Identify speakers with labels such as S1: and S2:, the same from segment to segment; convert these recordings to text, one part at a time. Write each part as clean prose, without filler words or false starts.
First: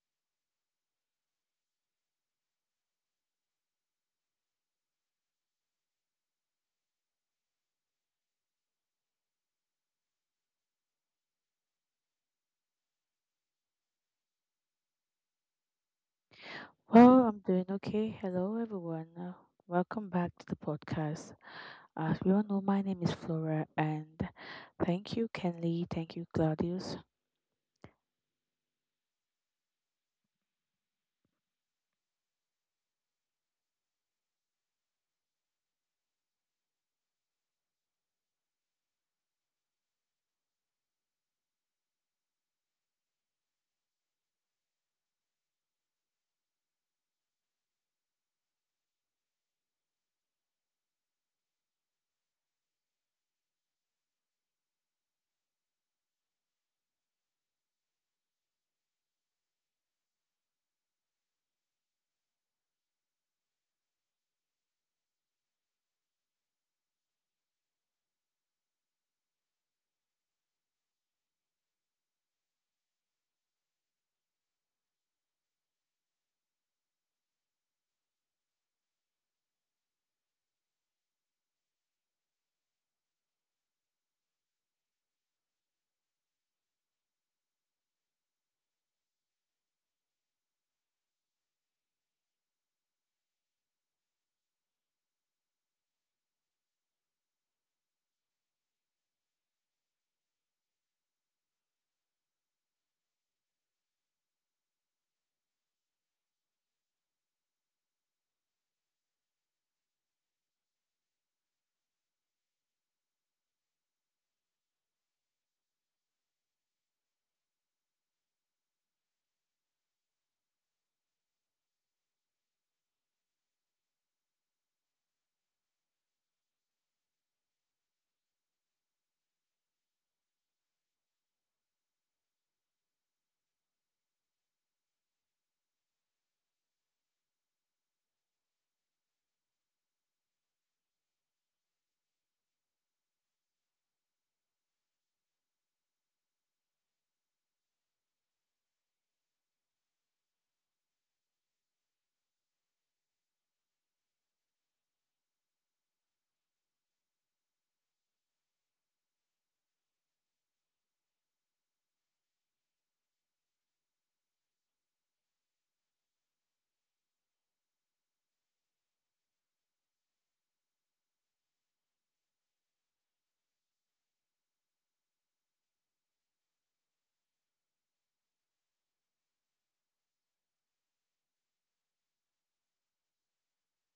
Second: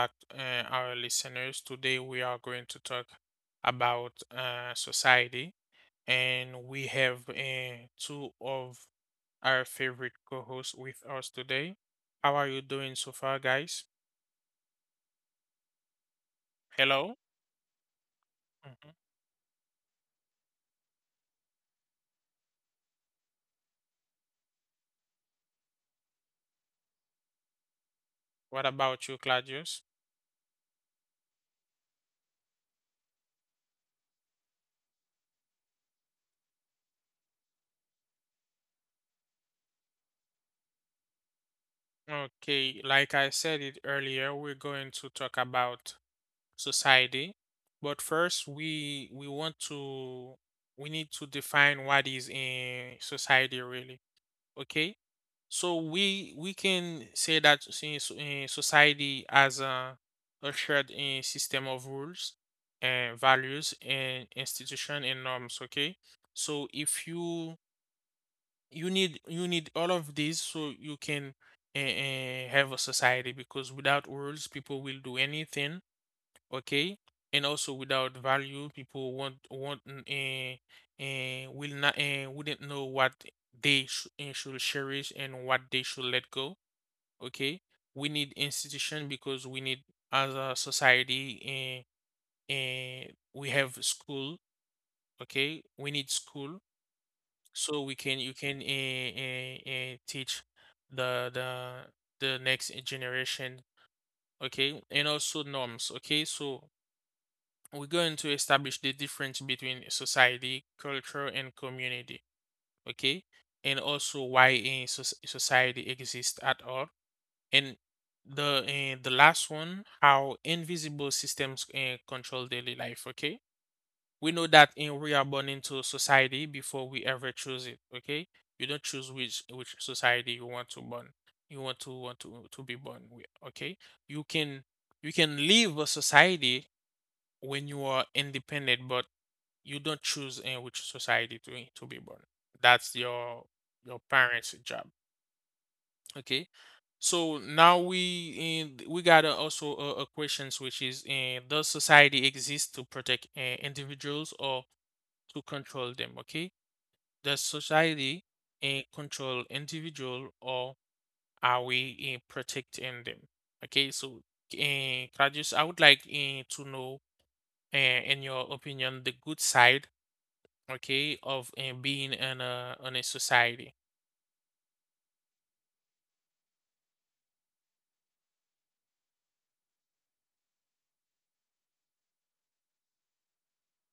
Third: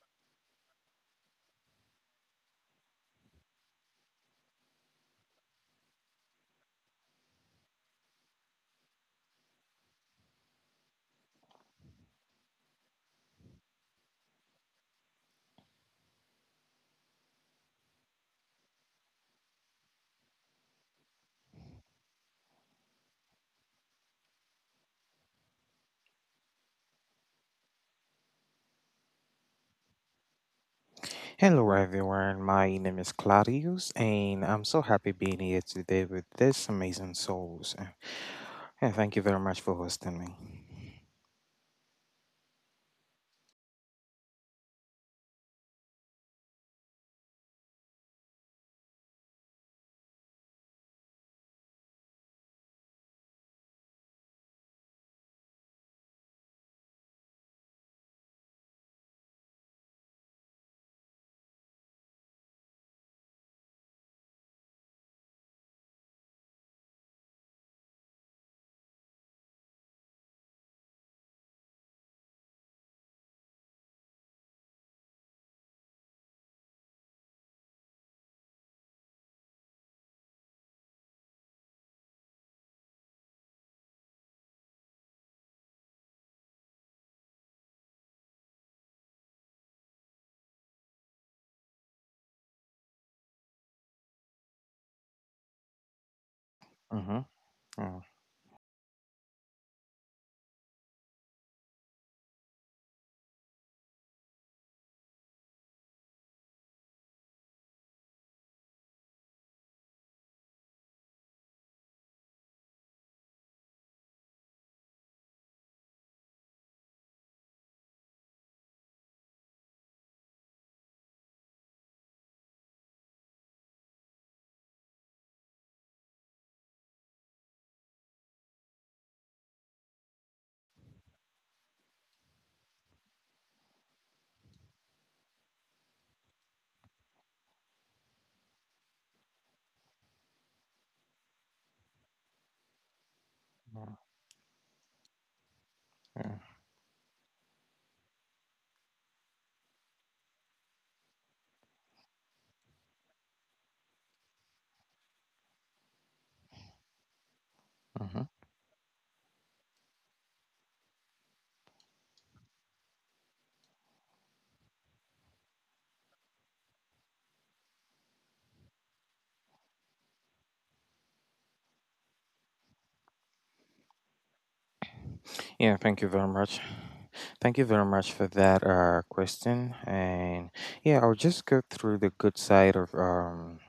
S1: back, our listeners. Today, we are going to talk about society, and we have two of our favorite co hosts with us today. How are you doing so far, guys? Hello.
S2: Well, I'm doing okay. Hello,
S1: Mhm.
S2: everyone. Welcome back to the podcast. As we all know, my name is Flora, and thank you, Kenley. Thank you, Claudius.
S1: What about you, Claudius?
S3: Hello everyone, my name is Claudius and I'm so happy being here today with this amazing souls. Yeah, thank you very much for hosting me.
S1: Okay, like I said it earlier, we're going to talk about society. But first, we want to we need to define what is in society really. Okay, so we can say that in society as a shared system of rules and values and institution and norms. Okay, so if you need you need all of these so you can have a society because without rules people will do anything, okay, and also without value people won't and will not and wouldn't know what should cherish and what they should let go. Okay, we need institution because we need as a society, and we have school. Okay, we need school
S3: Mm-hmm.
S1: so we
S3: Yeah,
S1: can you can teach the the next generation. Okay, and also norms. Okay, so we're going to establish the difference between society, culture, and community, okay? And also why a society exists at all. And the last one, how invisible systems control daily life, okay? We know that, we are born into society before we ever choose it, okay? You don't choose which society you want to born. You want to to be born with, okay? You can you can leave a society when you are independent, but you don't choose in which society to be born. That's your parents' job. Okay.
S3: yeah,
S1: So now we got also a questions which is, does society exist to protect individuals or to control them? Okay. Does society
S3: hmm
S1: control individual or are we protecting them? Okay. So, Claudius, I would like to know, in your opinion, the good side, okay, of and being in a society.
S3: yeah, thank you very much. Thank you very much for that question. And yeah, I'll just go through the good side of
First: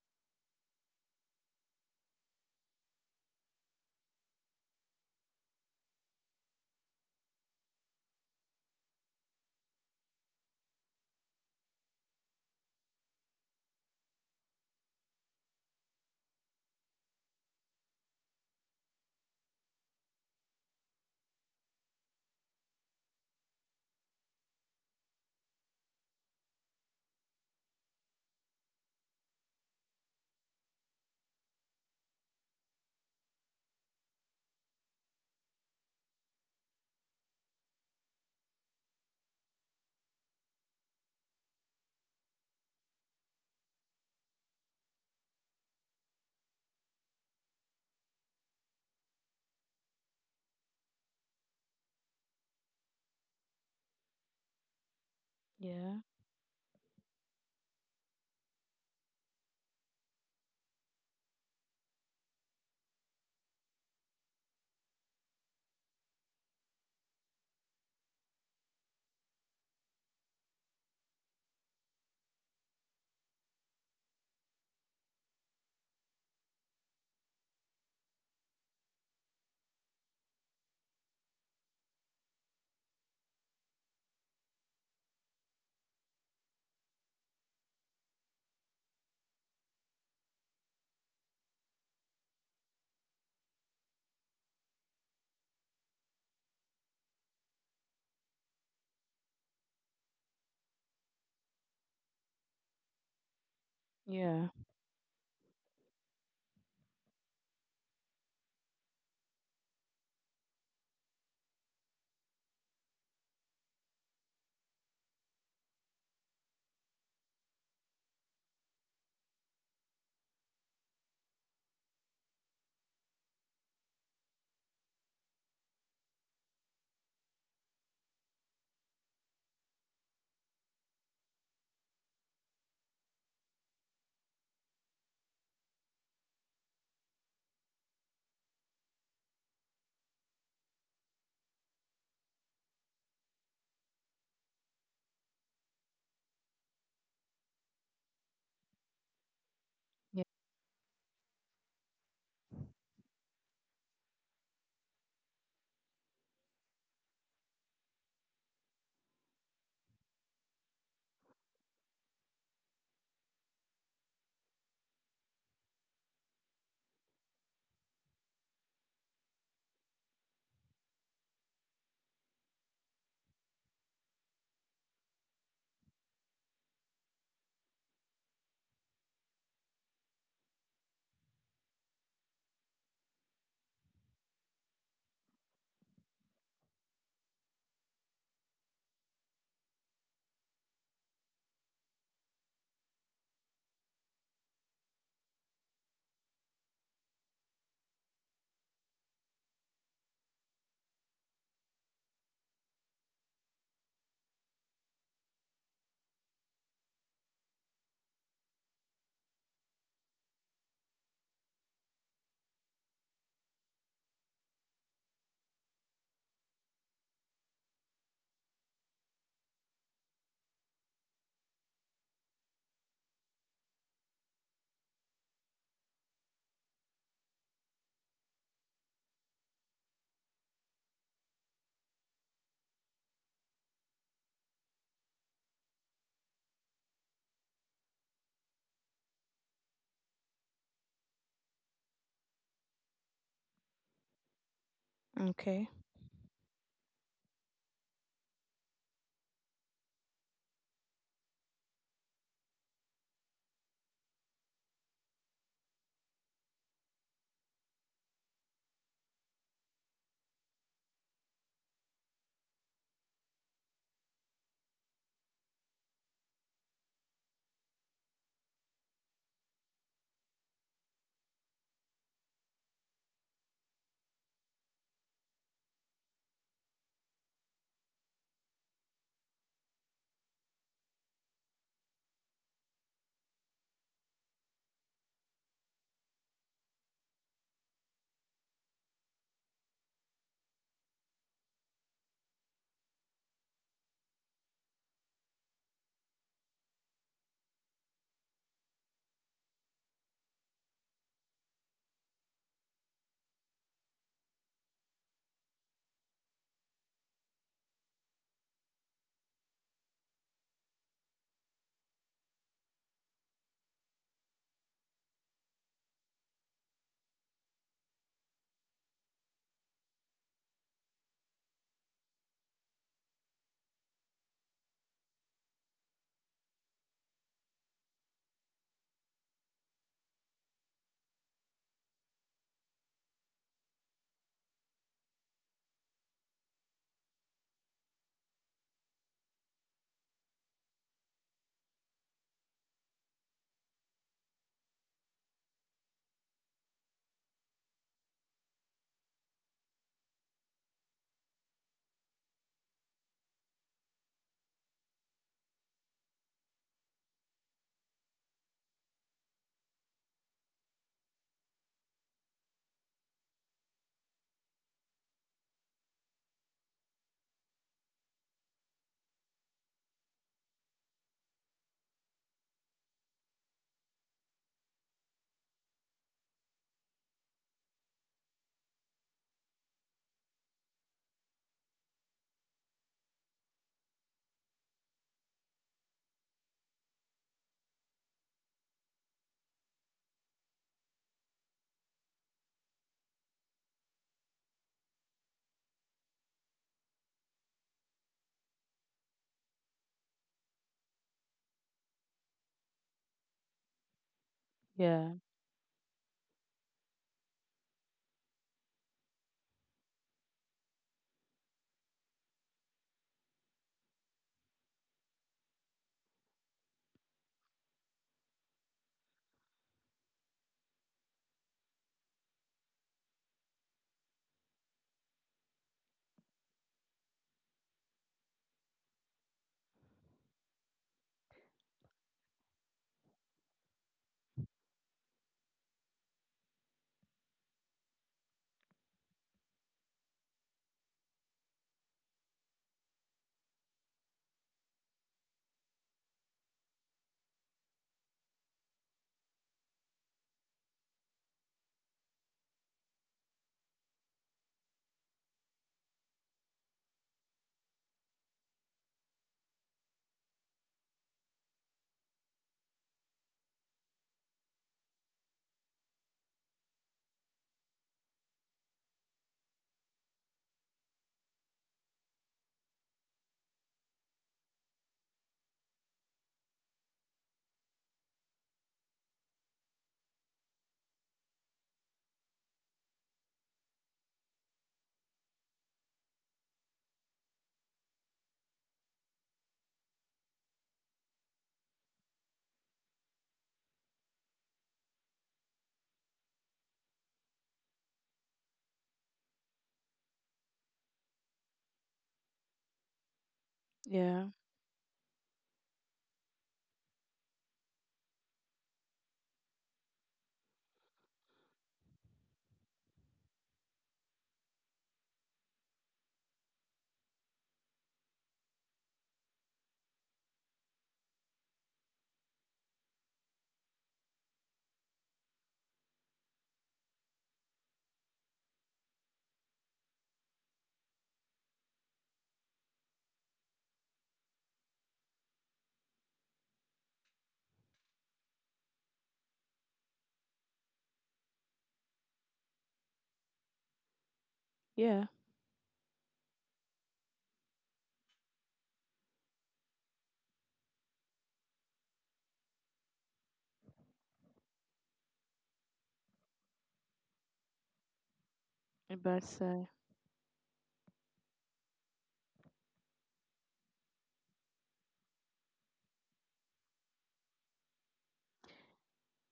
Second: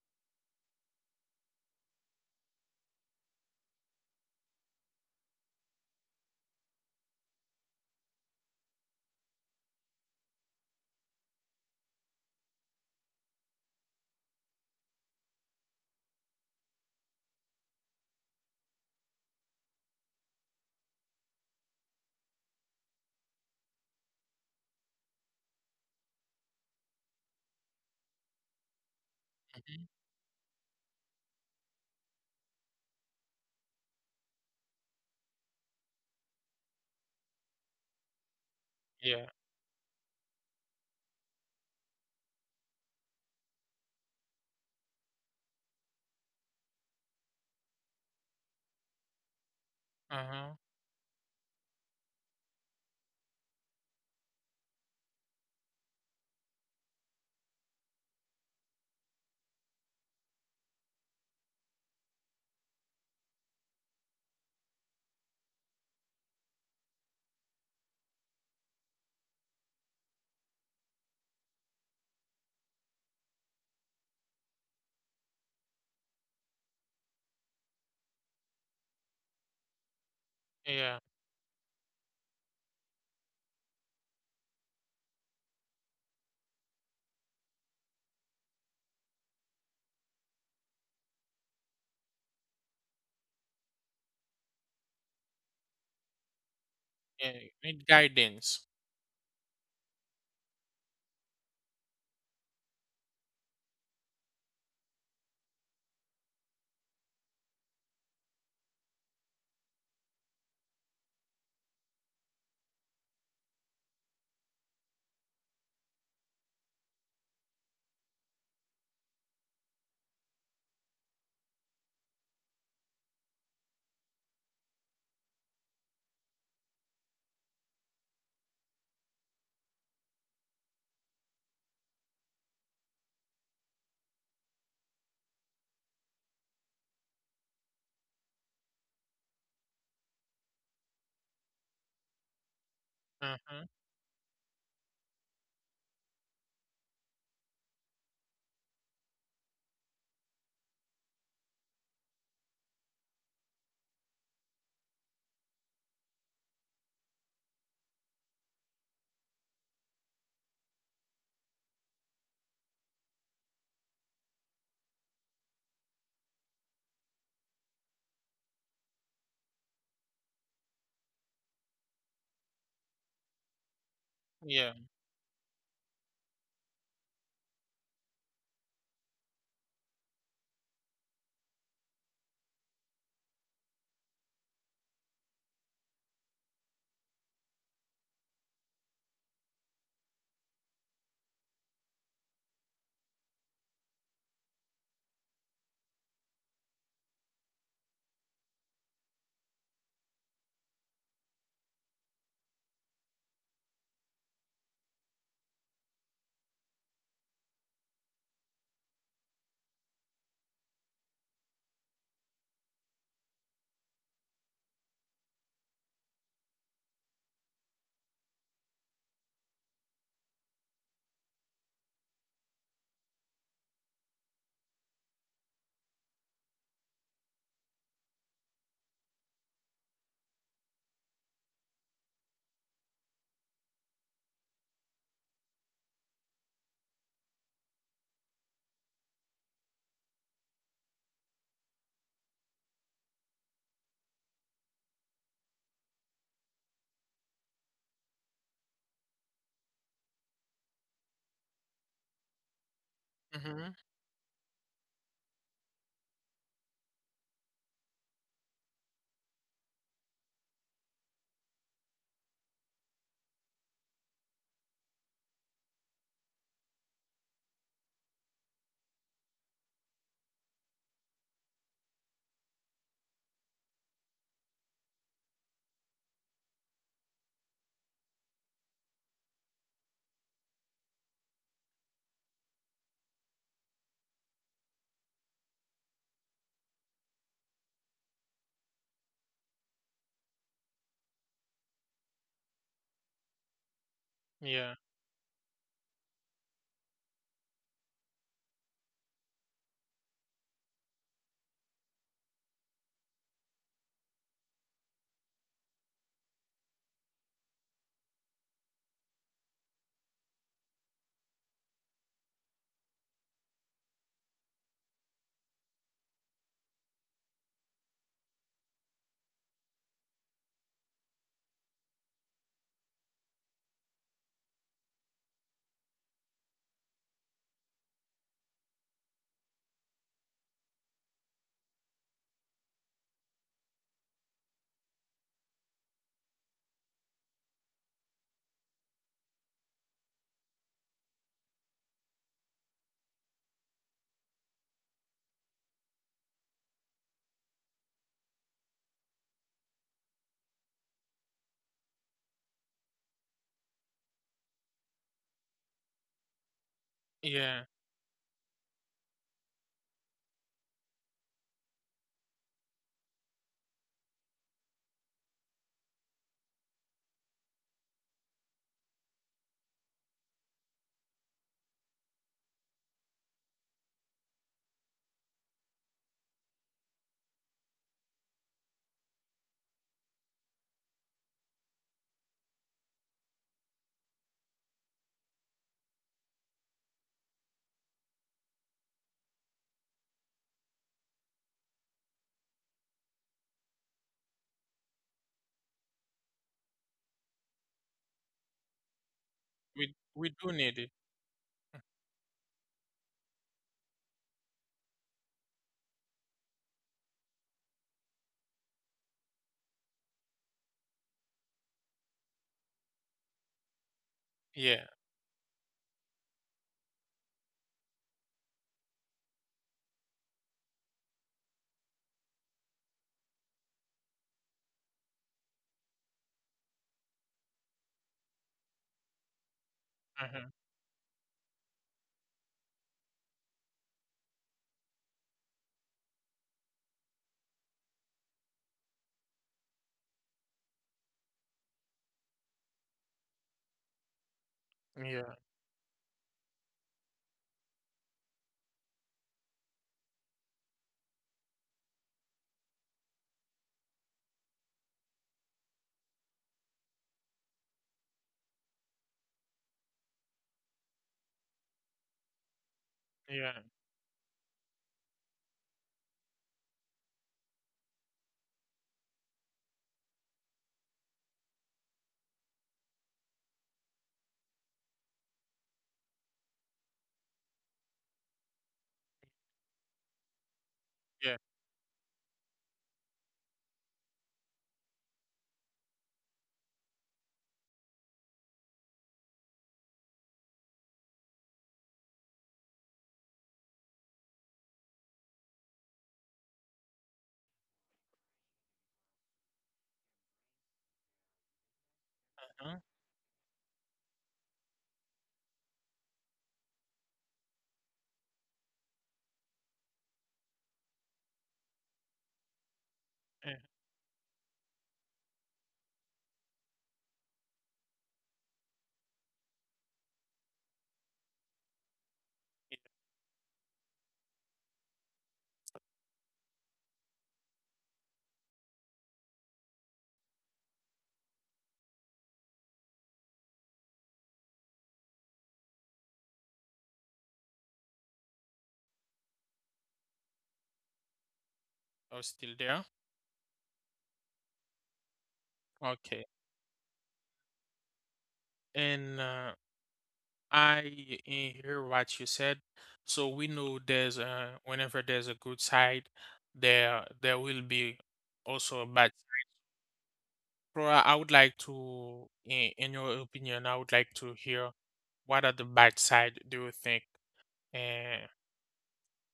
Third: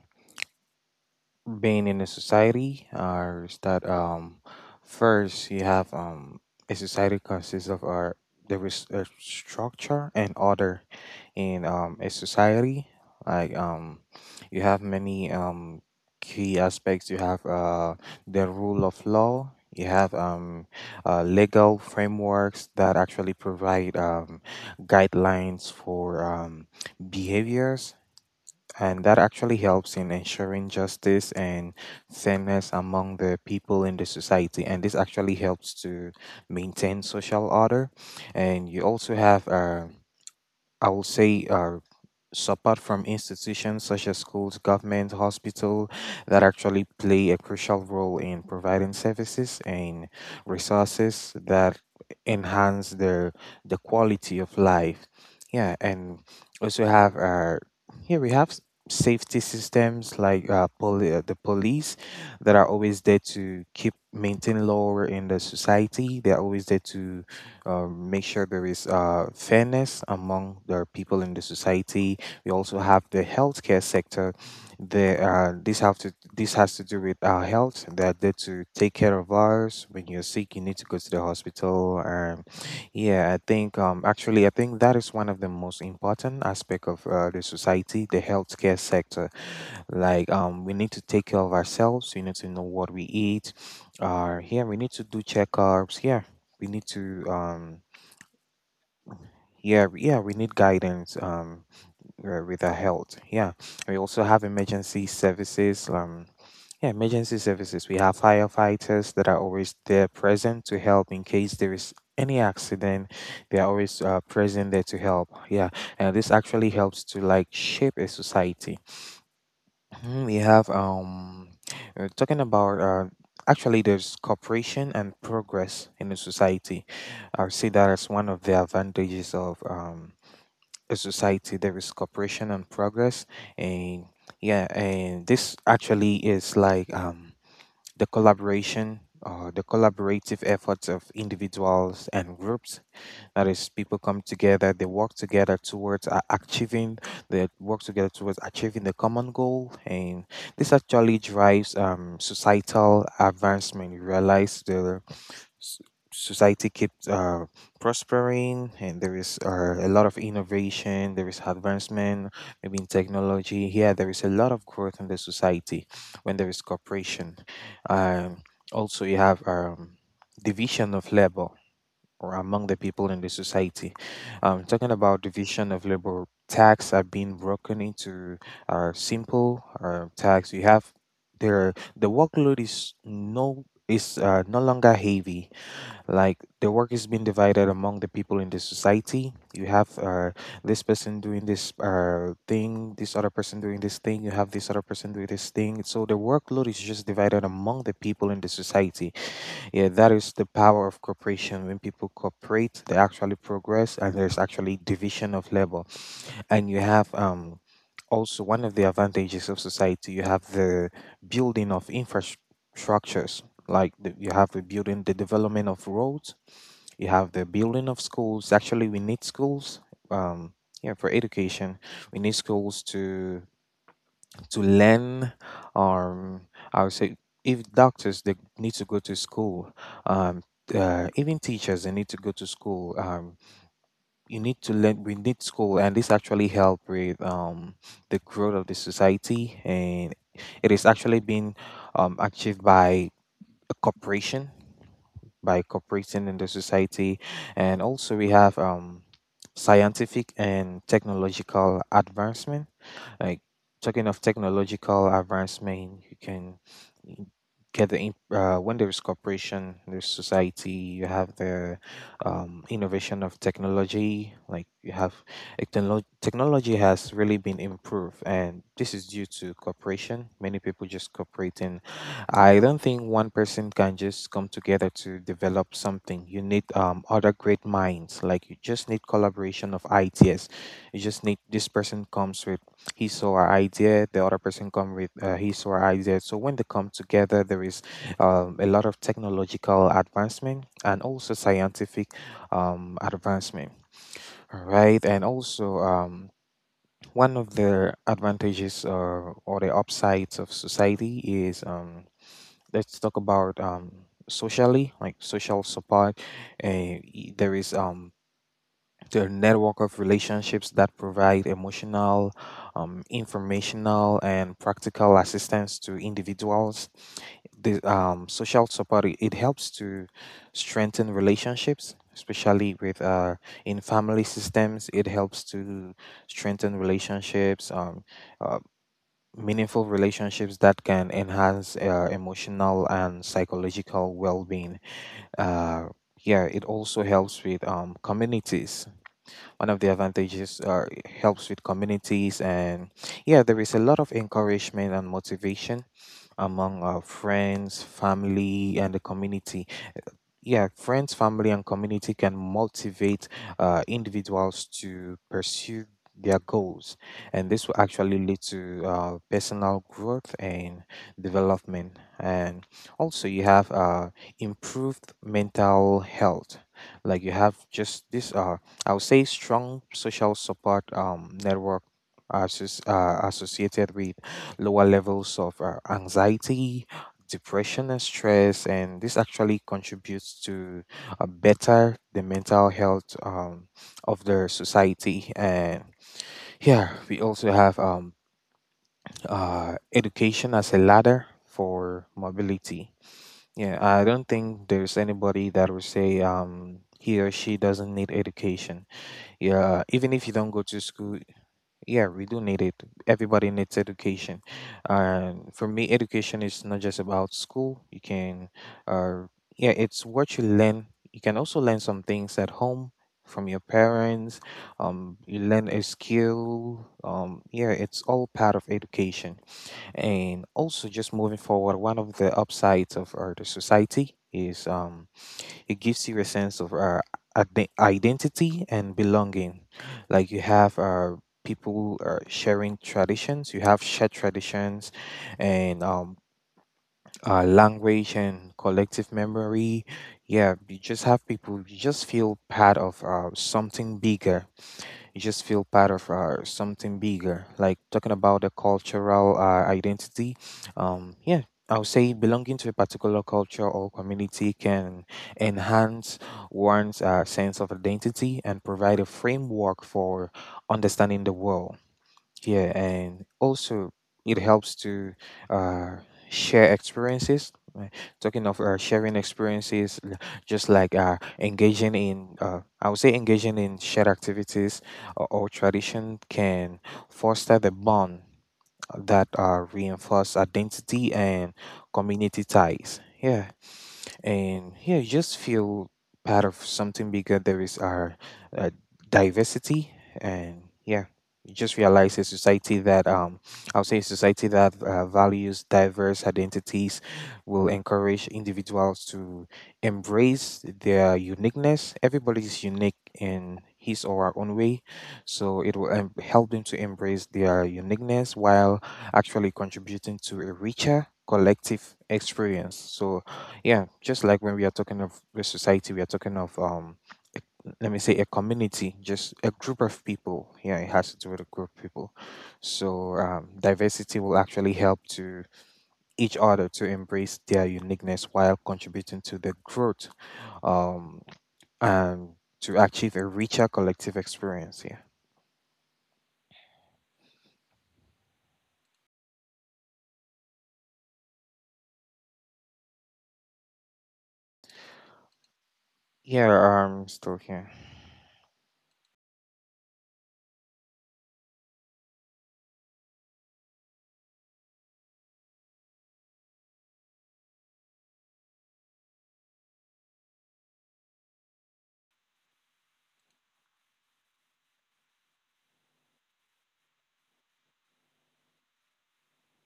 S3: being in a society is that first you have a society consists of our there is a structure and order in a society like you have many key aspects. You have the rule of law. You have legal frameworks that actually provide guidelines for behaviors, and that actually
S1: Mhm.
S3: helps in ensuring justice and fairness among the people in the society. And this actually helps to maintain social order. And you also
S1: Yeah.
S3: have I will say support from institutions such as schools, government, hospital that actually play a crucial role in providing services and
S1: Uh-huh.
S3: resources that enhance the quality of life. Yeah,
S2: Yeah,
S3: and also have here we have safety systems like the police that are always there to keep maintain law in the society. They are always there to make sure there is fairness among the people in the society. We also have the healthcare sector. The, this have to this has to do with our health. They're there to take care of ours. When you're sick, you need to go to
S1: Yeah.
S3: the hospital. Yeah, I think actually I think that is one of the most important aspect of the society, the healthcare sector. Like we need to take care of ourselves. We need to know what we eat. Here we need to do checkups. Yeah, we need to
S1: Yeah. Need guidance.
S3: yeah, we need guidance with our health. Yeah. We also have
S2: yeah,
S3: emergency services. Yeah, emergency services. We have firefighters that are always there present to help in case there is any accident. They are always present there to help. Yeah. And this actually helps to like shape a society. Mhm. We have talking about actually there's cooperation and progress in the society. I would say that as one of the advantages of a society, there is cooperation and progress. And yeah, and this actually is like the collaboration or the collaborative efforts of individuals and groups, that is,
S1: Uh-huh.
S3: people come together, they work together towards achieving the common goal. And
S2: yeah.
S3: this actually drives societal advancement. You realize the s- society keeps prospering, and there is a lot of innovation, there is advancement maybe in technology. Yeah, there is a lot of growth in the society when there is cooperation. um, also you have division of labor or among the people in the society. Talking
S1: Yeah.
S3: about division of labor, tax are being broken into simple tax. You have there the workload is no longer heavy. Like the work is being divided among the people in the society. You have this person doing this thing, this other person doing this thing, you have this other person doing this thing, so the workload is just divided among the people in the society. Yeah, that is the power of cooperation. When people cooperate, they actually progress and there's actually division of labor. And you have also one of the advantages of society, you have the building of infrastructures like you have the development of roads, you have the building of schools. Actually, we need schools. Um, yeah, for education, we need schools to learn. Um, I would say if doctors, they need to go to school. Um, even teachers, they need to go to school. You need to learn. We need school, and this actually help with the growth of the society, and it is actually being achieved by a cooperation, by
S2: Okay.
S3: cooperating in the society. And also we have scientific and technological advancement. Like
S1: Mm-hmm.
S3: talking of technological advancement, you can when there is cooperation, there's society. You have the innovation of technology. Like, technology has really been improved, and this is due to cooperation. Many people just cooperating. I don't think one person can just come together to develop something. You need other great minds. Like you just need collaboration of ideas. You just need this person comes with his or her idea, the other person come with his or her idea, so when they come together there is a lot of technological advancement and also scientific advancement. All
S1: Yeah.
S3: right, and also one of the advantages or the upsides of society is let's talk about socially, like social support. uh, there is their network of relationships that provide emotional, informational, and practical assistance to individuals. The social support, it helps to strengthen relationships, especially with in family systems. It helps to strengthen relationships. Uh, meaningful relationships that can enhance emotional and psychological well-being. uh, yeah, it also helps with communities. One of the advantages are it helps with communities, and yeah, there is a lot of encouragement and motivation among our friends, family, and the community. Yeah, friends, family, and community can motivate individuals to pursue their goals, and this will
S1: Yeah,
S3: actually lead to personal growth and development. And also, you have improved mental health. Like you have just this, I would say, strong social support network. Associated with lower levels of anxiety, depression and stress, and this actually contributes to a better the mental health of the society. And yeah, we also have education as a ladder for mobility. Yeah, I don't think there's anybody that will say he or she doesn't need education. Yeah, even if you don't
S1: We
S3: go to
S1: do need it.
S3: school, yeah, we do need it. Everybody needs education.
S2: Yeah,
S3: And for me, education is not just about school. You can, uh, yeah, it's what you learn. You can also learn some things at home from your parents.
S1: Yeah.
S3: You learn a skill. Yeah, it's all part of education. And also, just moving forward, one of the upsides of our society is it gives you a sense of identity and belonging. Like you
S1: Uh-huh.
S3: have you have shared traditions and language and collective memory. Yeah, you just have people, you just feel part of something bigger you just feel
S1: Yeah.
S3: part of something bigger. Like talking about the cultural identity, yeah, I would say belonging to a particular culture or community can enhance one's sense of identity and provide a framework for understanding the world. Yeah, and
S1: Yeah.
S3: also it helps to uh, share experiences. Uh, Talking of sharing experiences, l- just like engaging in, I would say engaging in shared activities or tradition can foster the bond that reinforce identity and
S1: Yeah.
S3: community ties. Yeah, and yeah, you just feel part of something bigger. There is our uh, diversity, and yeah, you just realize a society that I'll say a society that values diverse identities will encourage individuals to embrace their uniqueness. Everybody is unique
S1: Uh-huh.
S3: in his or her own
S2: yeah,
S3: way, so it will help them to embrace their uniqueness while actually contributing to a richer collective experience. So
S1: Yeah.
S3: yeah, just like when we are talking of the society, we are talking of let me say a community, just a group of people. Yeah, it has to do with a group of people. So diversity will actually help to each other to embrace their uniqueness while contributing to the growth um, and to achieve a richer collective experience. Yeah.
S1: I was still there.
S2: yeah.
S3: Yeah,
S1: Okay.
S3: I'm still here.
S1: And, I hear what you said. So we know there's whenever there's a good side, there will be also a bad.
S2: But
S1: So I would like to, in your opinion, I would like to hear what are the bad side do you think, uh,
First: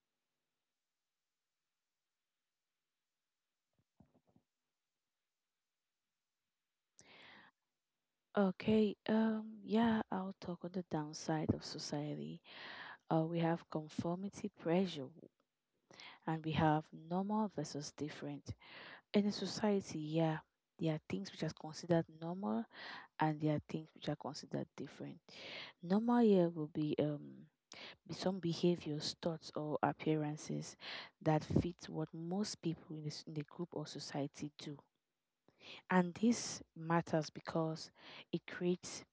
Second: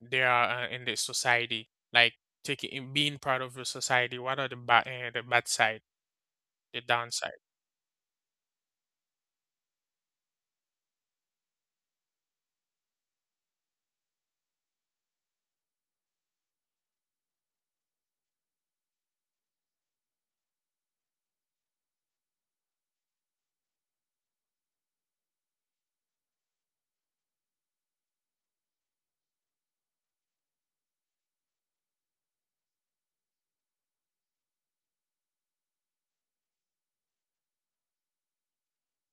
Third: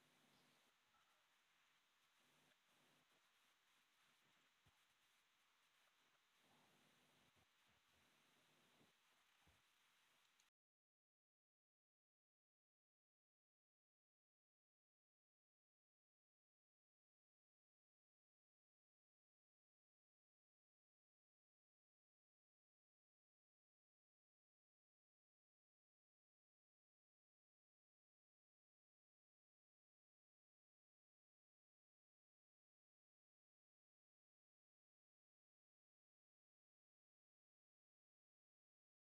S1: there are in the society? Like taking being part of the society, what are the bad, the bad side, the downside?
S2: okay. Yeah, I'll talk on the downside of society. We have conformity pressure, and we have normal versus different. In a society, yeah, there are things which are considered normal and there are things which are considered different. Normal year will be some behaviors, thoughts, or appearances that fit what most people in the group or society do, and this matters because it creates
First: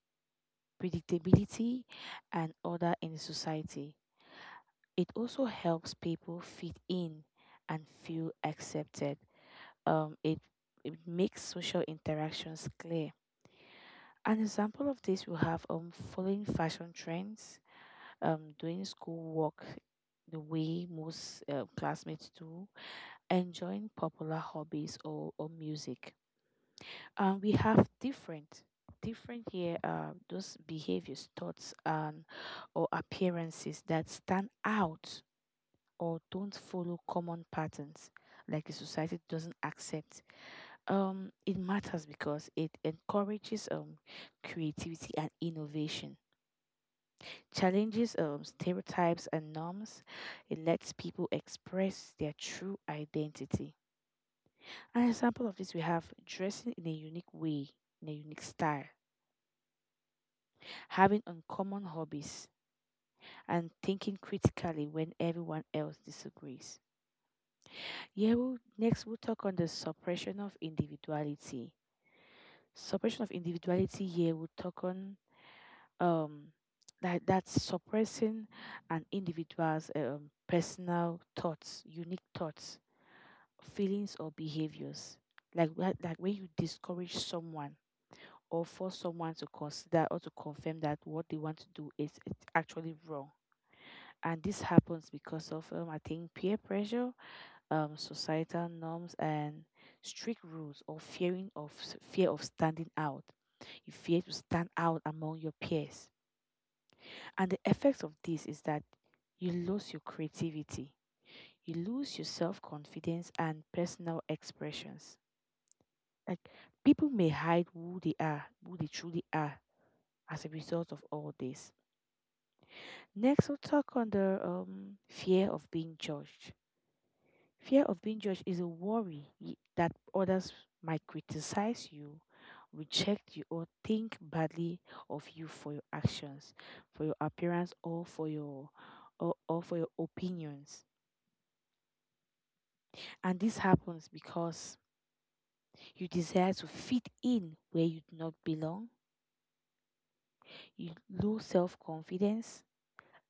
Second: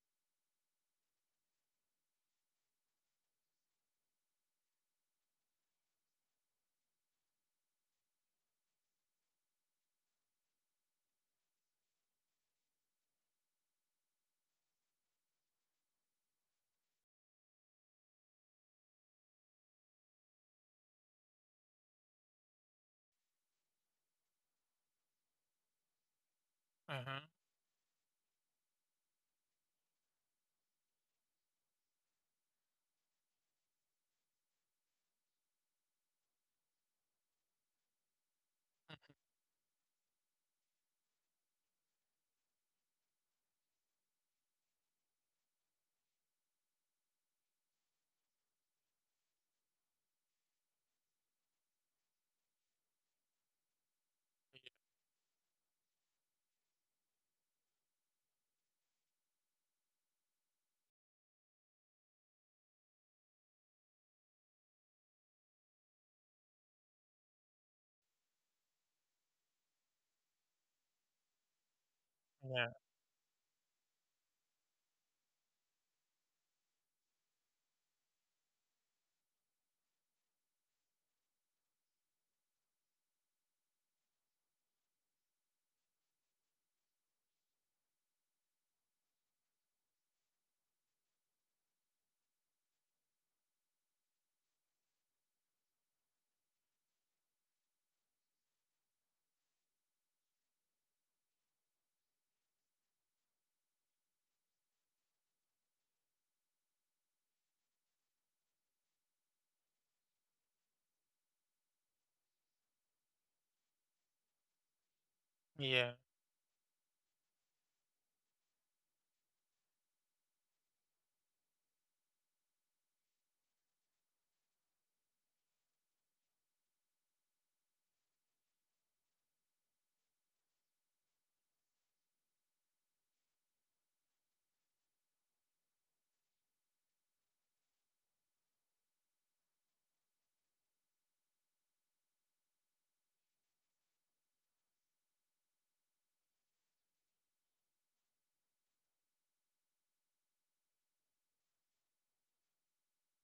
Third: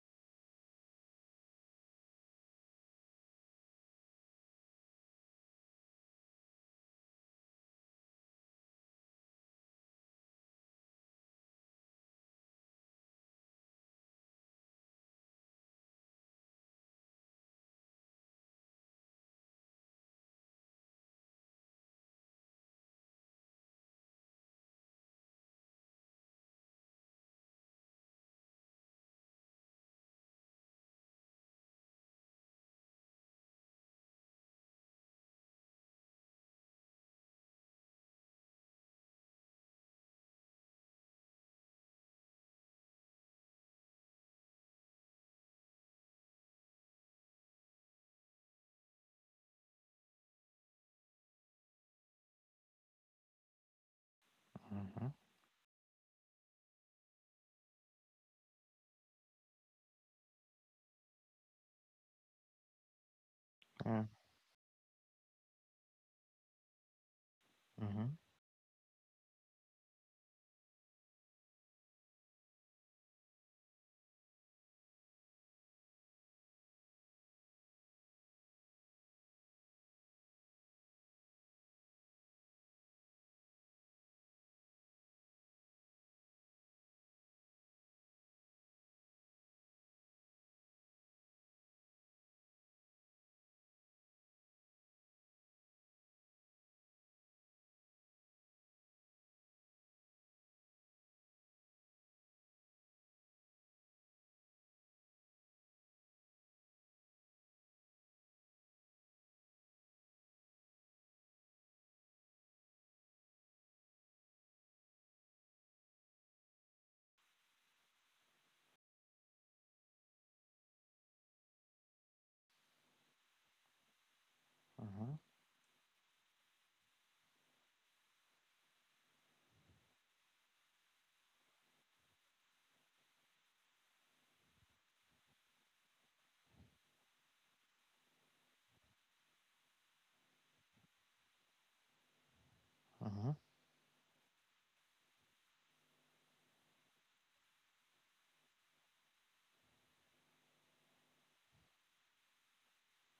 S2: predictability and order in the society. It also helps people fit in and feel accepted. Um, it it makes social interactions clear. An example of this we have following fashion trends, doing schoolwork the way most classmates do, enjoying popular hobbies or music.
S1: Uh-huh.
S2: And we have different, different here, those behaviors, thoughts, and or appearances that stand out or don't follow common patterns, like the society doesn't accept. It matters because it encourages creativity and innovation, challenges stereotypes and norms. It lets people express their true identity. An
S3: Mm-hmm.
S2: example of this we have dressing in a unique way, in a unique style, having uncommon hobbies, and
S3: Yeah.
S2: thinking critically when everyone else disagrees.
S3: Mm-hmm.
S2: Yeah, we'll, next we'll talk on the suppression of individuality.
S1: Yeah,
S2: Suppression of individuality here we'll talk on um that that's suppressing an individual's personal thoughts, unique thoughts, feelings or behaviors, like when you discourage someone or force someone to consider or to confirm that what they want to do is it's actually wrong. And this happens because of I think peer pressure, societal norms and strict rules, or fear of standing out. You fear to stand out among your peers, and the effects of this is that you lose your creativity, you lose your self confidence and personal expressions.
S1: yeah,
S2: Like people may hide who they are, who they truly are, as a result of all this. Next, we'll talk on the
S3: Mm-hmm.
S2: fear of being judged. Fear of being judged is a worry that others might criticize you, reject you, or think badly of you for your actions, for your appearance, or for your opinions.
S3: Mm-hmm.
S2: And this happens because you desire to fit in where you do not belong, you low self confidence,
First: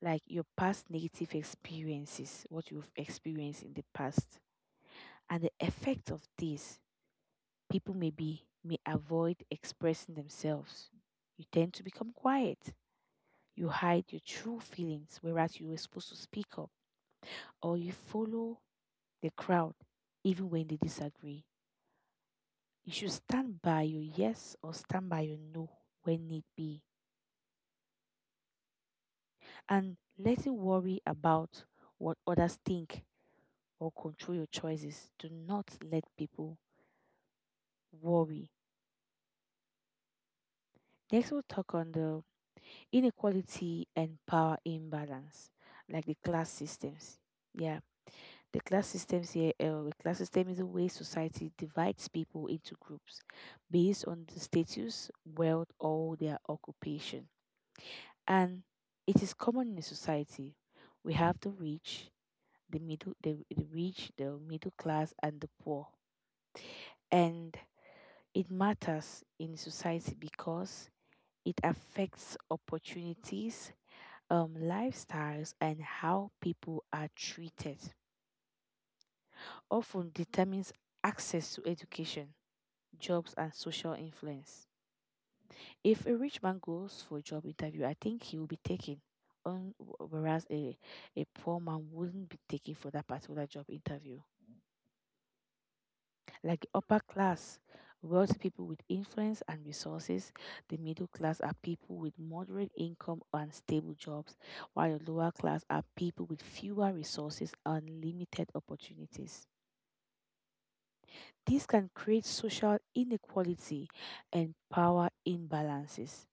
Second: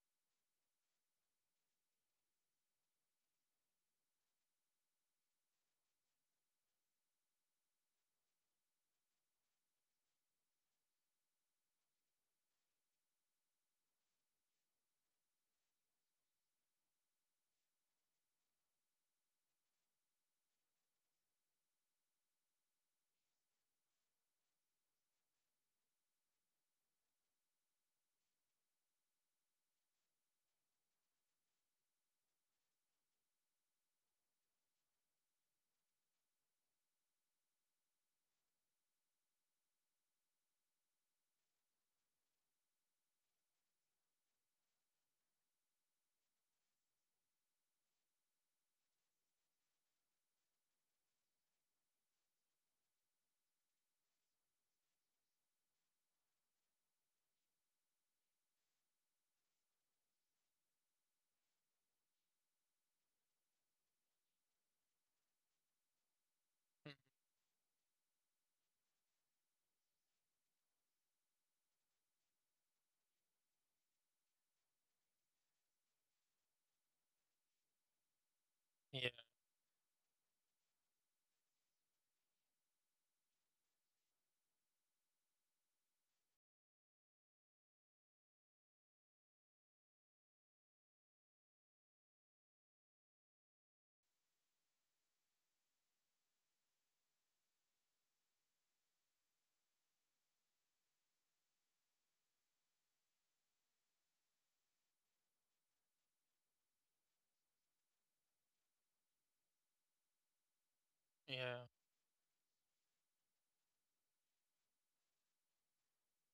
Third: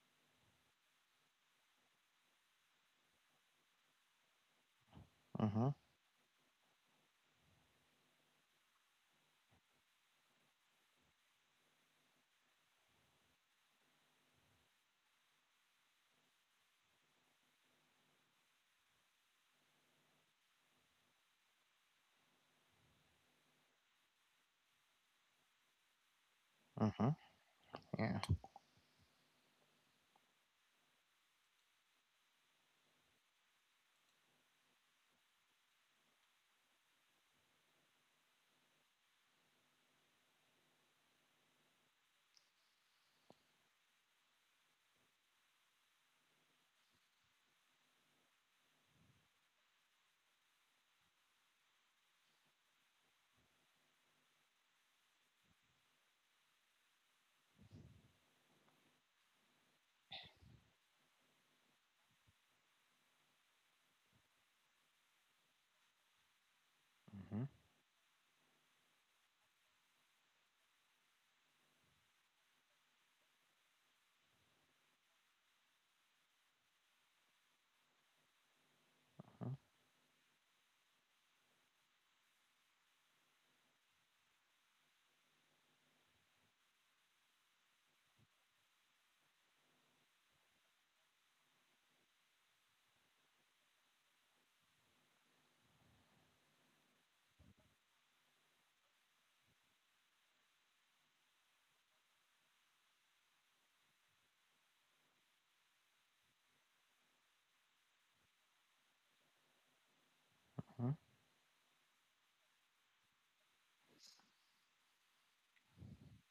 S2: like your past negative experiences, what you've experienced in the past, and the
S3: Mm-hmm.
S2: effect of this, people may avoid expressing themselves. You tend to become quiet. You hide your true feelings, whereas you were supposed to speak up, or you follow the crowd, even when they disagree. You should stand by your yes or stand by your no when need be,
S3: Mm-hmm, yeah.
S2: and letting worry about what others think or control your choices. Do not let people worry. Next, we'll talk on the inequality and power imbalance, like the class systems. Yeah, the class systems here, the class system is a way society divides people into groups based on the status, wealth, or their occupation. And it is common in a society. We have the rich, the rich, the middle class, and the poor.
S1: mm,
S3: Mm-hmm.
S2: And it matters in society because it affects opportunities, lifestyles, and how people are treated,
S1: yeah,
S3: Mm-hmm.
S2: often determines access to education, jobs, and social influence. If a rich man goes for a job interview, I think he will be taken on, whereas a poor man wouldn't be taken for that particular job interview. Like the upper class, wealthy people with influence and resources. The middle class are people with moderate income and stable jobs, while the lower class are people with fewer resources and limited opportunities.
S1: yeah,
S2: This can create social inequality and power imbalances.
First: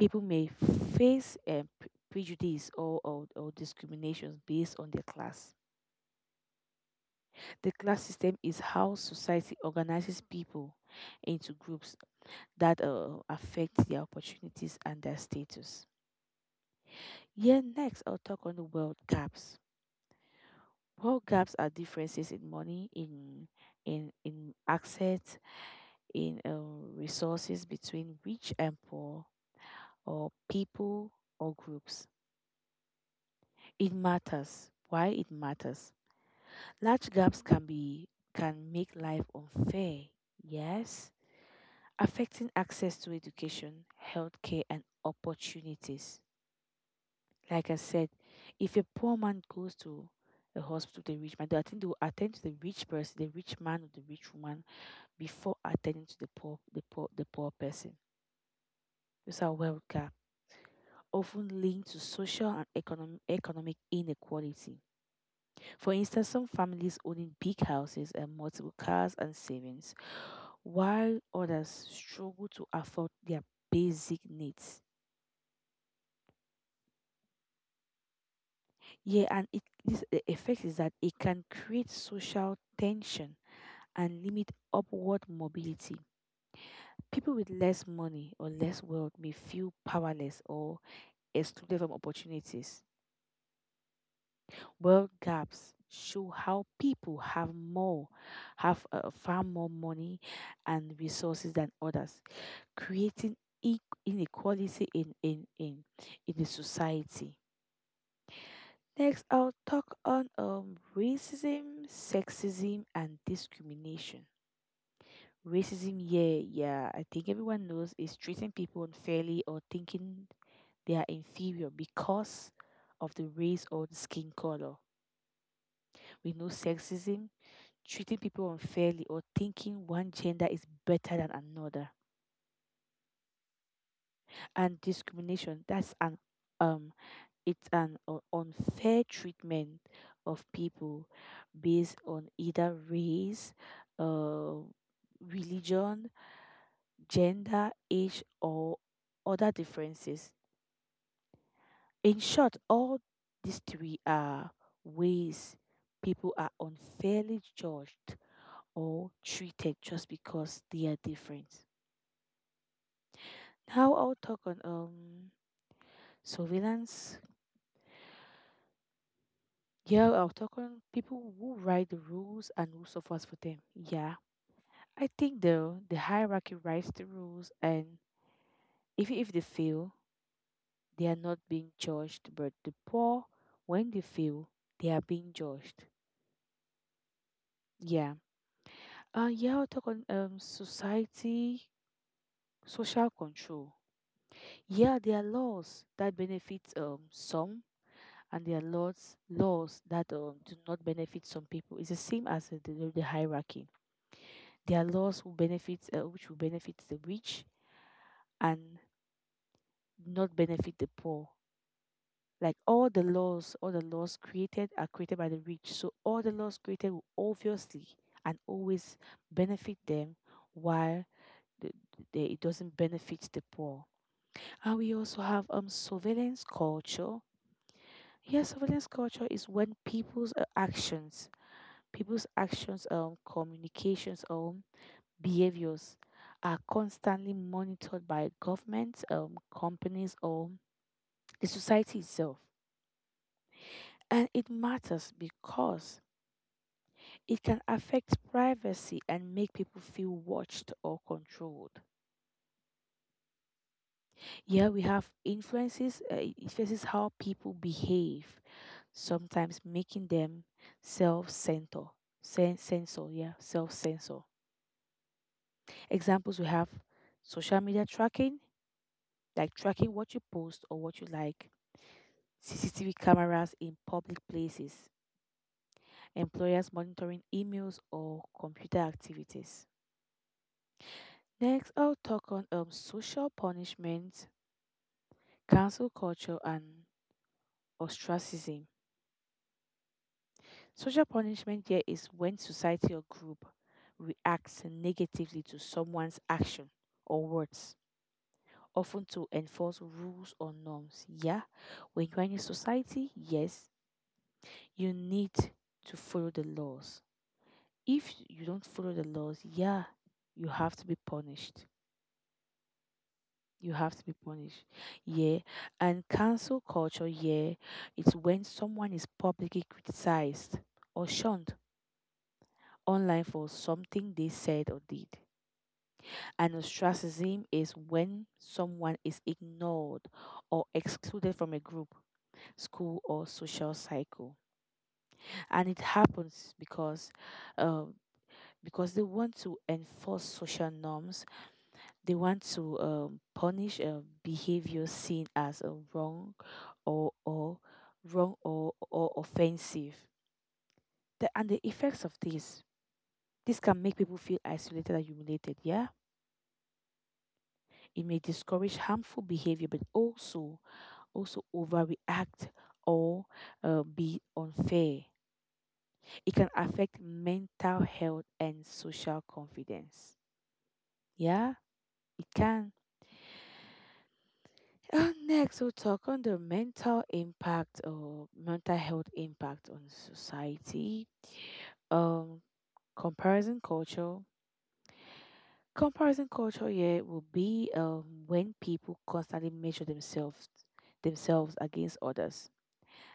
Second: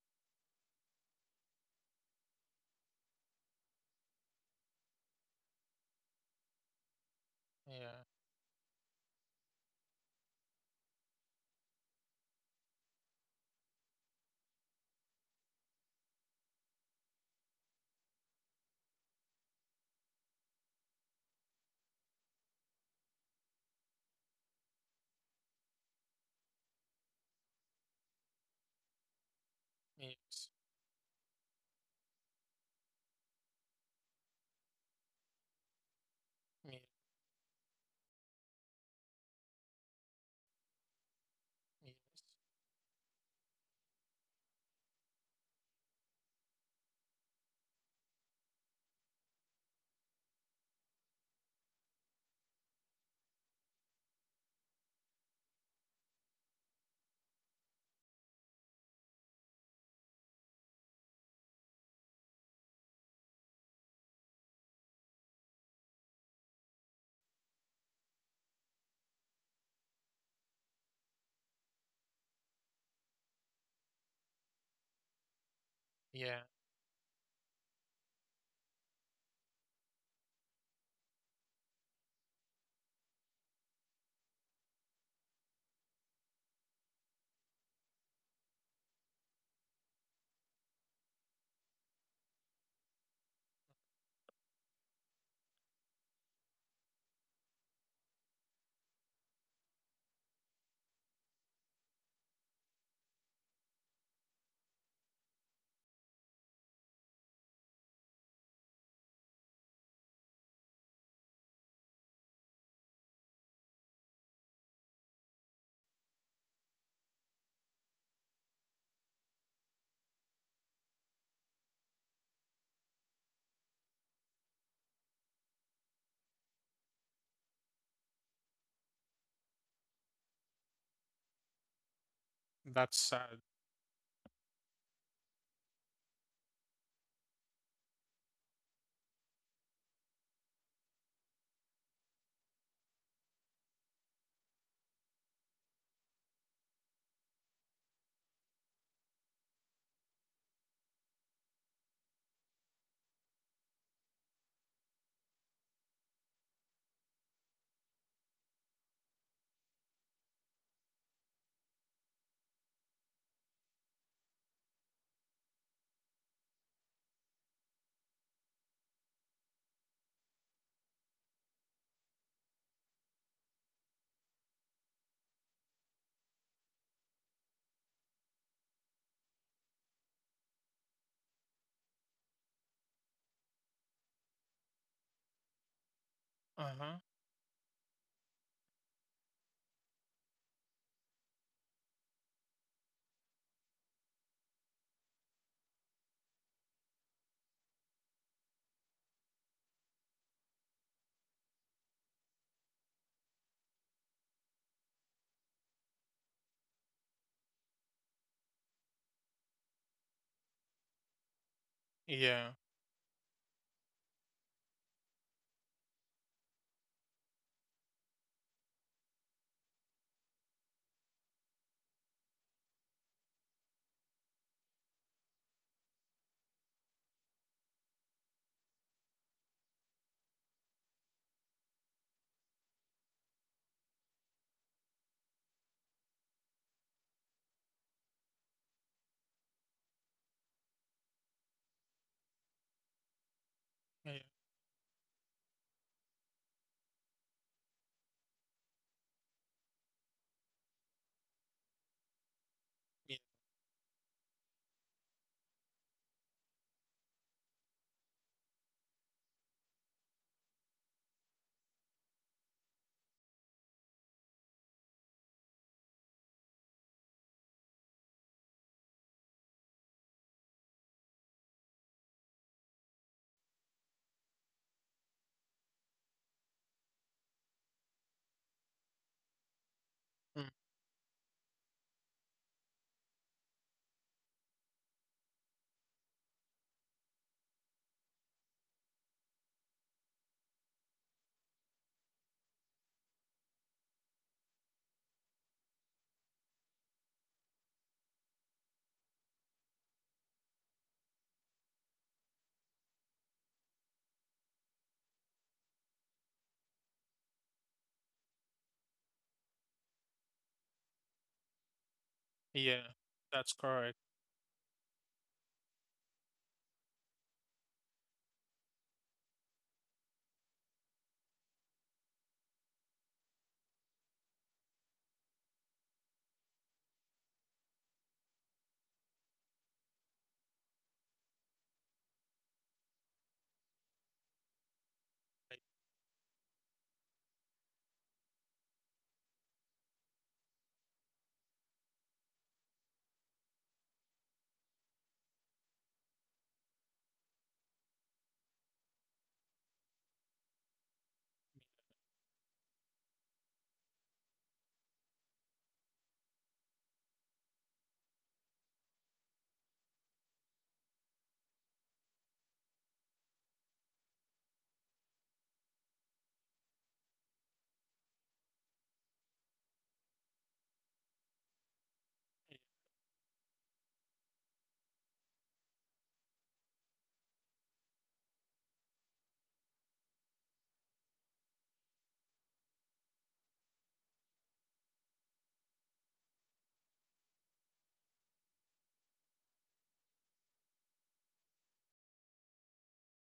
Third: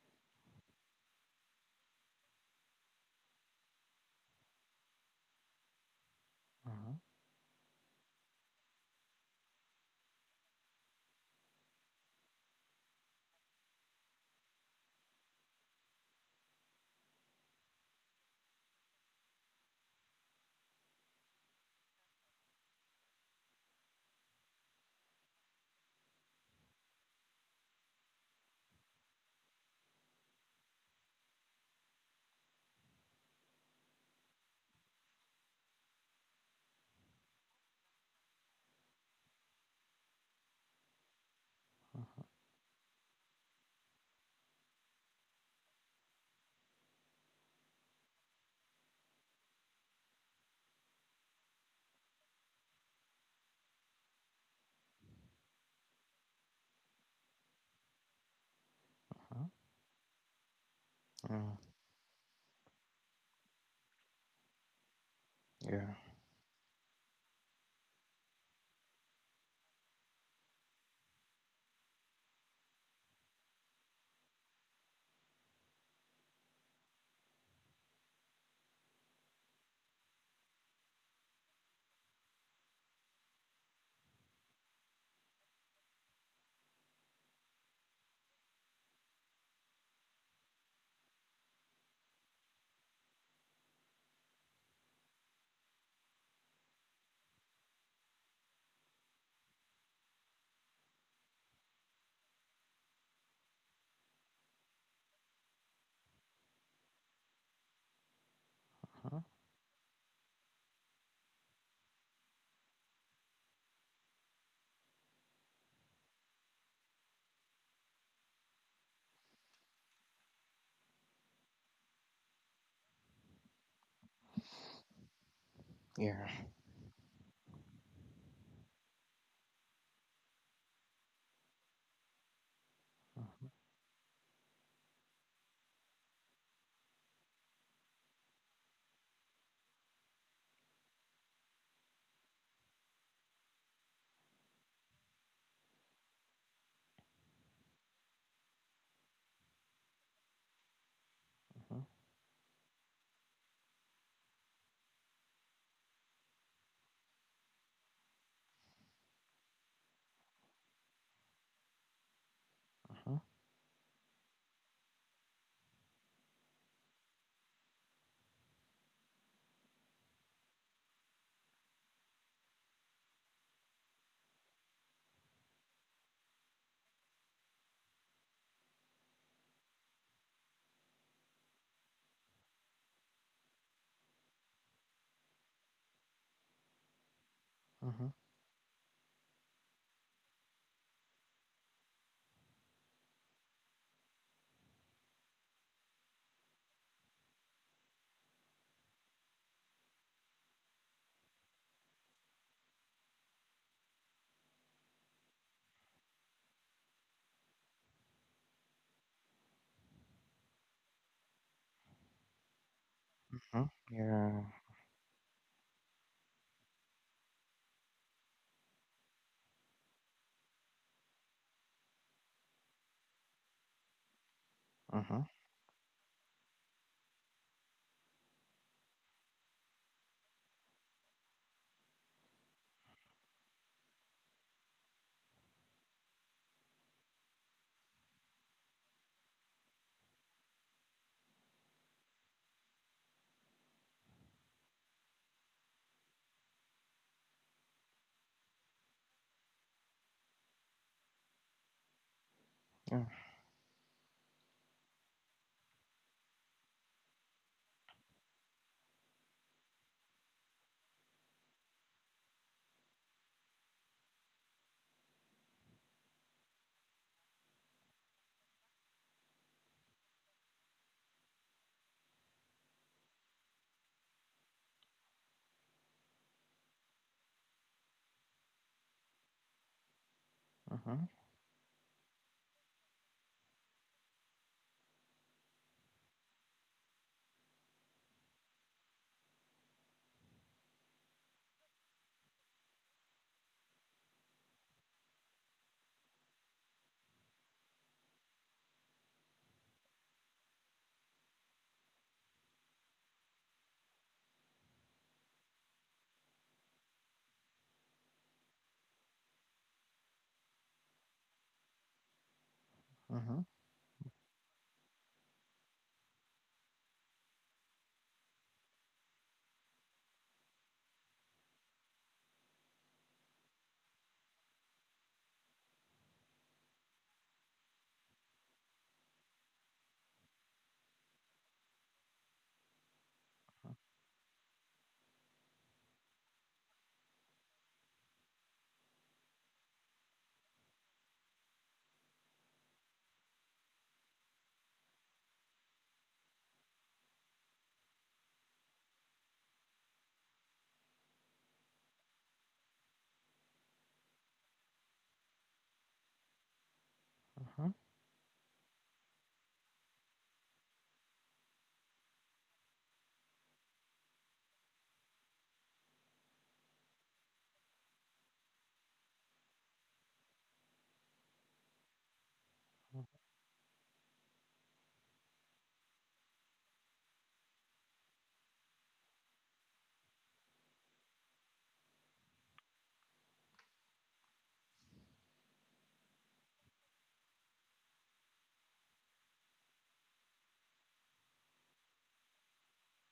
S2: People may face prejudice or discriminations based on their class.
S3: Mm-hmm.
S2: The class
S1: yeah,
S2: system is how society organizes people into groups that affect their opportunities and their status. Yeah, next I'll talk on the wealth gaps. Wealth gaps are differences in money, in access, in resources between rich and poor, or
S1: yes,
S2: people or groups. It matters. Why it matters?
S1: yeah,
S2: Large gaps can make life unfair. Yes,
S1: yeah,
S3: Mm-hmm, mm-hmm.
S2: affecting access to education, healthcare, and opportunities. Like I said, if a poor man goes to a hospital, the rich man, I think they will attend to the rich person, the rich man or the rich woman before attending to the poor person. These are wealth gap, often
S3: Mm,
S2: linked to social and economic inequality. For
S3: yeah.
S2: instance, some families owning big houses and multiple cars and savings, while others struggle to afford their basic needs.
S1: yeah.
S2: Yeah, and the effect is that it can create social tension and limit upward mobility. People with less money or less wealth may feel powerless or excluded from opportunities. Wealth gaps show how people have far more money and resources than others, creating e- inequality in the society.
S3: Uh-huh.
S2: Next, I'll talk on racism, sexism, and discrimination. Racism, yeah, yeah. I think everyone knows is treating people unfairly or thinking they are inferior because of the race or the skin color.
S3: Yeah.
S2: We know sexism, treating people unfairly or thinking one gender is better than another.
S1: That's sad.
S3: Uh-huh.
S2: And discrimination, that's um an unfair treatment of people based on either race, uh, religion, gender, age, or other differences. In short, all these three are ways people are unfairly judged or treated just because they are different.
S3: Uh-huh.
S2: Now I'll talk on surveillance. Yeah, I'll talk on people who write the rules and who suffers for them. Yeah, I think the hierarchy writes the rules, and if they fail, they are not being judged, but the poor, when they fail, they are being judged.
S1: Uh-huh.
S2: Yeah.
S3: Uh-huh.
S2: Yeah, I'll talk on society, social control. Yeah, there are laws that benefit some, and there are laws that do not benefit some people. It's the same as the the hierarchy. There are laws who benefit which will benefit the rich and not benefit the poor.
S1: Yeah,
S2: Like
S3: Uh-huh.
S2: all the laws
S3: Yeah.
S2: created are created by the rich. So all the laws created will obviously and always benefit them, while the, it doesn't benefit the poor. And we also
S3: Uh-huh.
S2: have surveillance culture. Yes, surveillance culture is when people's actions, communications, behaviors are constantly monitored by governments, companies, or the society itself.
S1: yeah,
S2: And it matters because it can affect privacy and make people feel watched or controlled.
S3: Yeah.
S1: yeah,
S2: Yeah, we have influences, it influences how people behave, sometimes making them self-censor. Self-censor. Examples we have social media tracking, like tracking what you post or what you like, CCTV cameras in public places, employers monitoring emails or computer activities.
S1: mm,
S3: Uh-huh.
S2: Next, I'll talk on social punishment, cancel culture, and ostracism. Social punishment here is when society or group reacts negatively to someone's action or words, often to enforce rules or norms. Yeah, when you're in a society, yes, you need to follow the laws. If you don't follow the laws, yeah, you have to be punished.
S1: yeah.
S3: Uh-huh.
S1: That's
S2: You have
S1: correct.
S2: to be punished. Yeah. And cancel culture, yeah, it's when someone is publicly criticized or shunned online for something they said or did. And ostracism is when someone is ignored or excluded from a group, school, or social cycle. And it happens um, because they want to enforce social norms. They want to punish a behavior seen as a or or wrong or offensive. And the effects of this, this can make people feel isolated and humiliated. Yeah,
S3: Uh-huh.
S2: it may discourage harmful behavior, but also also overreact or be unfair. It can affect mental health and social confidence. Yeah, it can. Next, we'll talk on the mental impact or mental health impact on society. Um, comparison culture. Comparison culture, yeah, will be when people constantly measure themselves against others,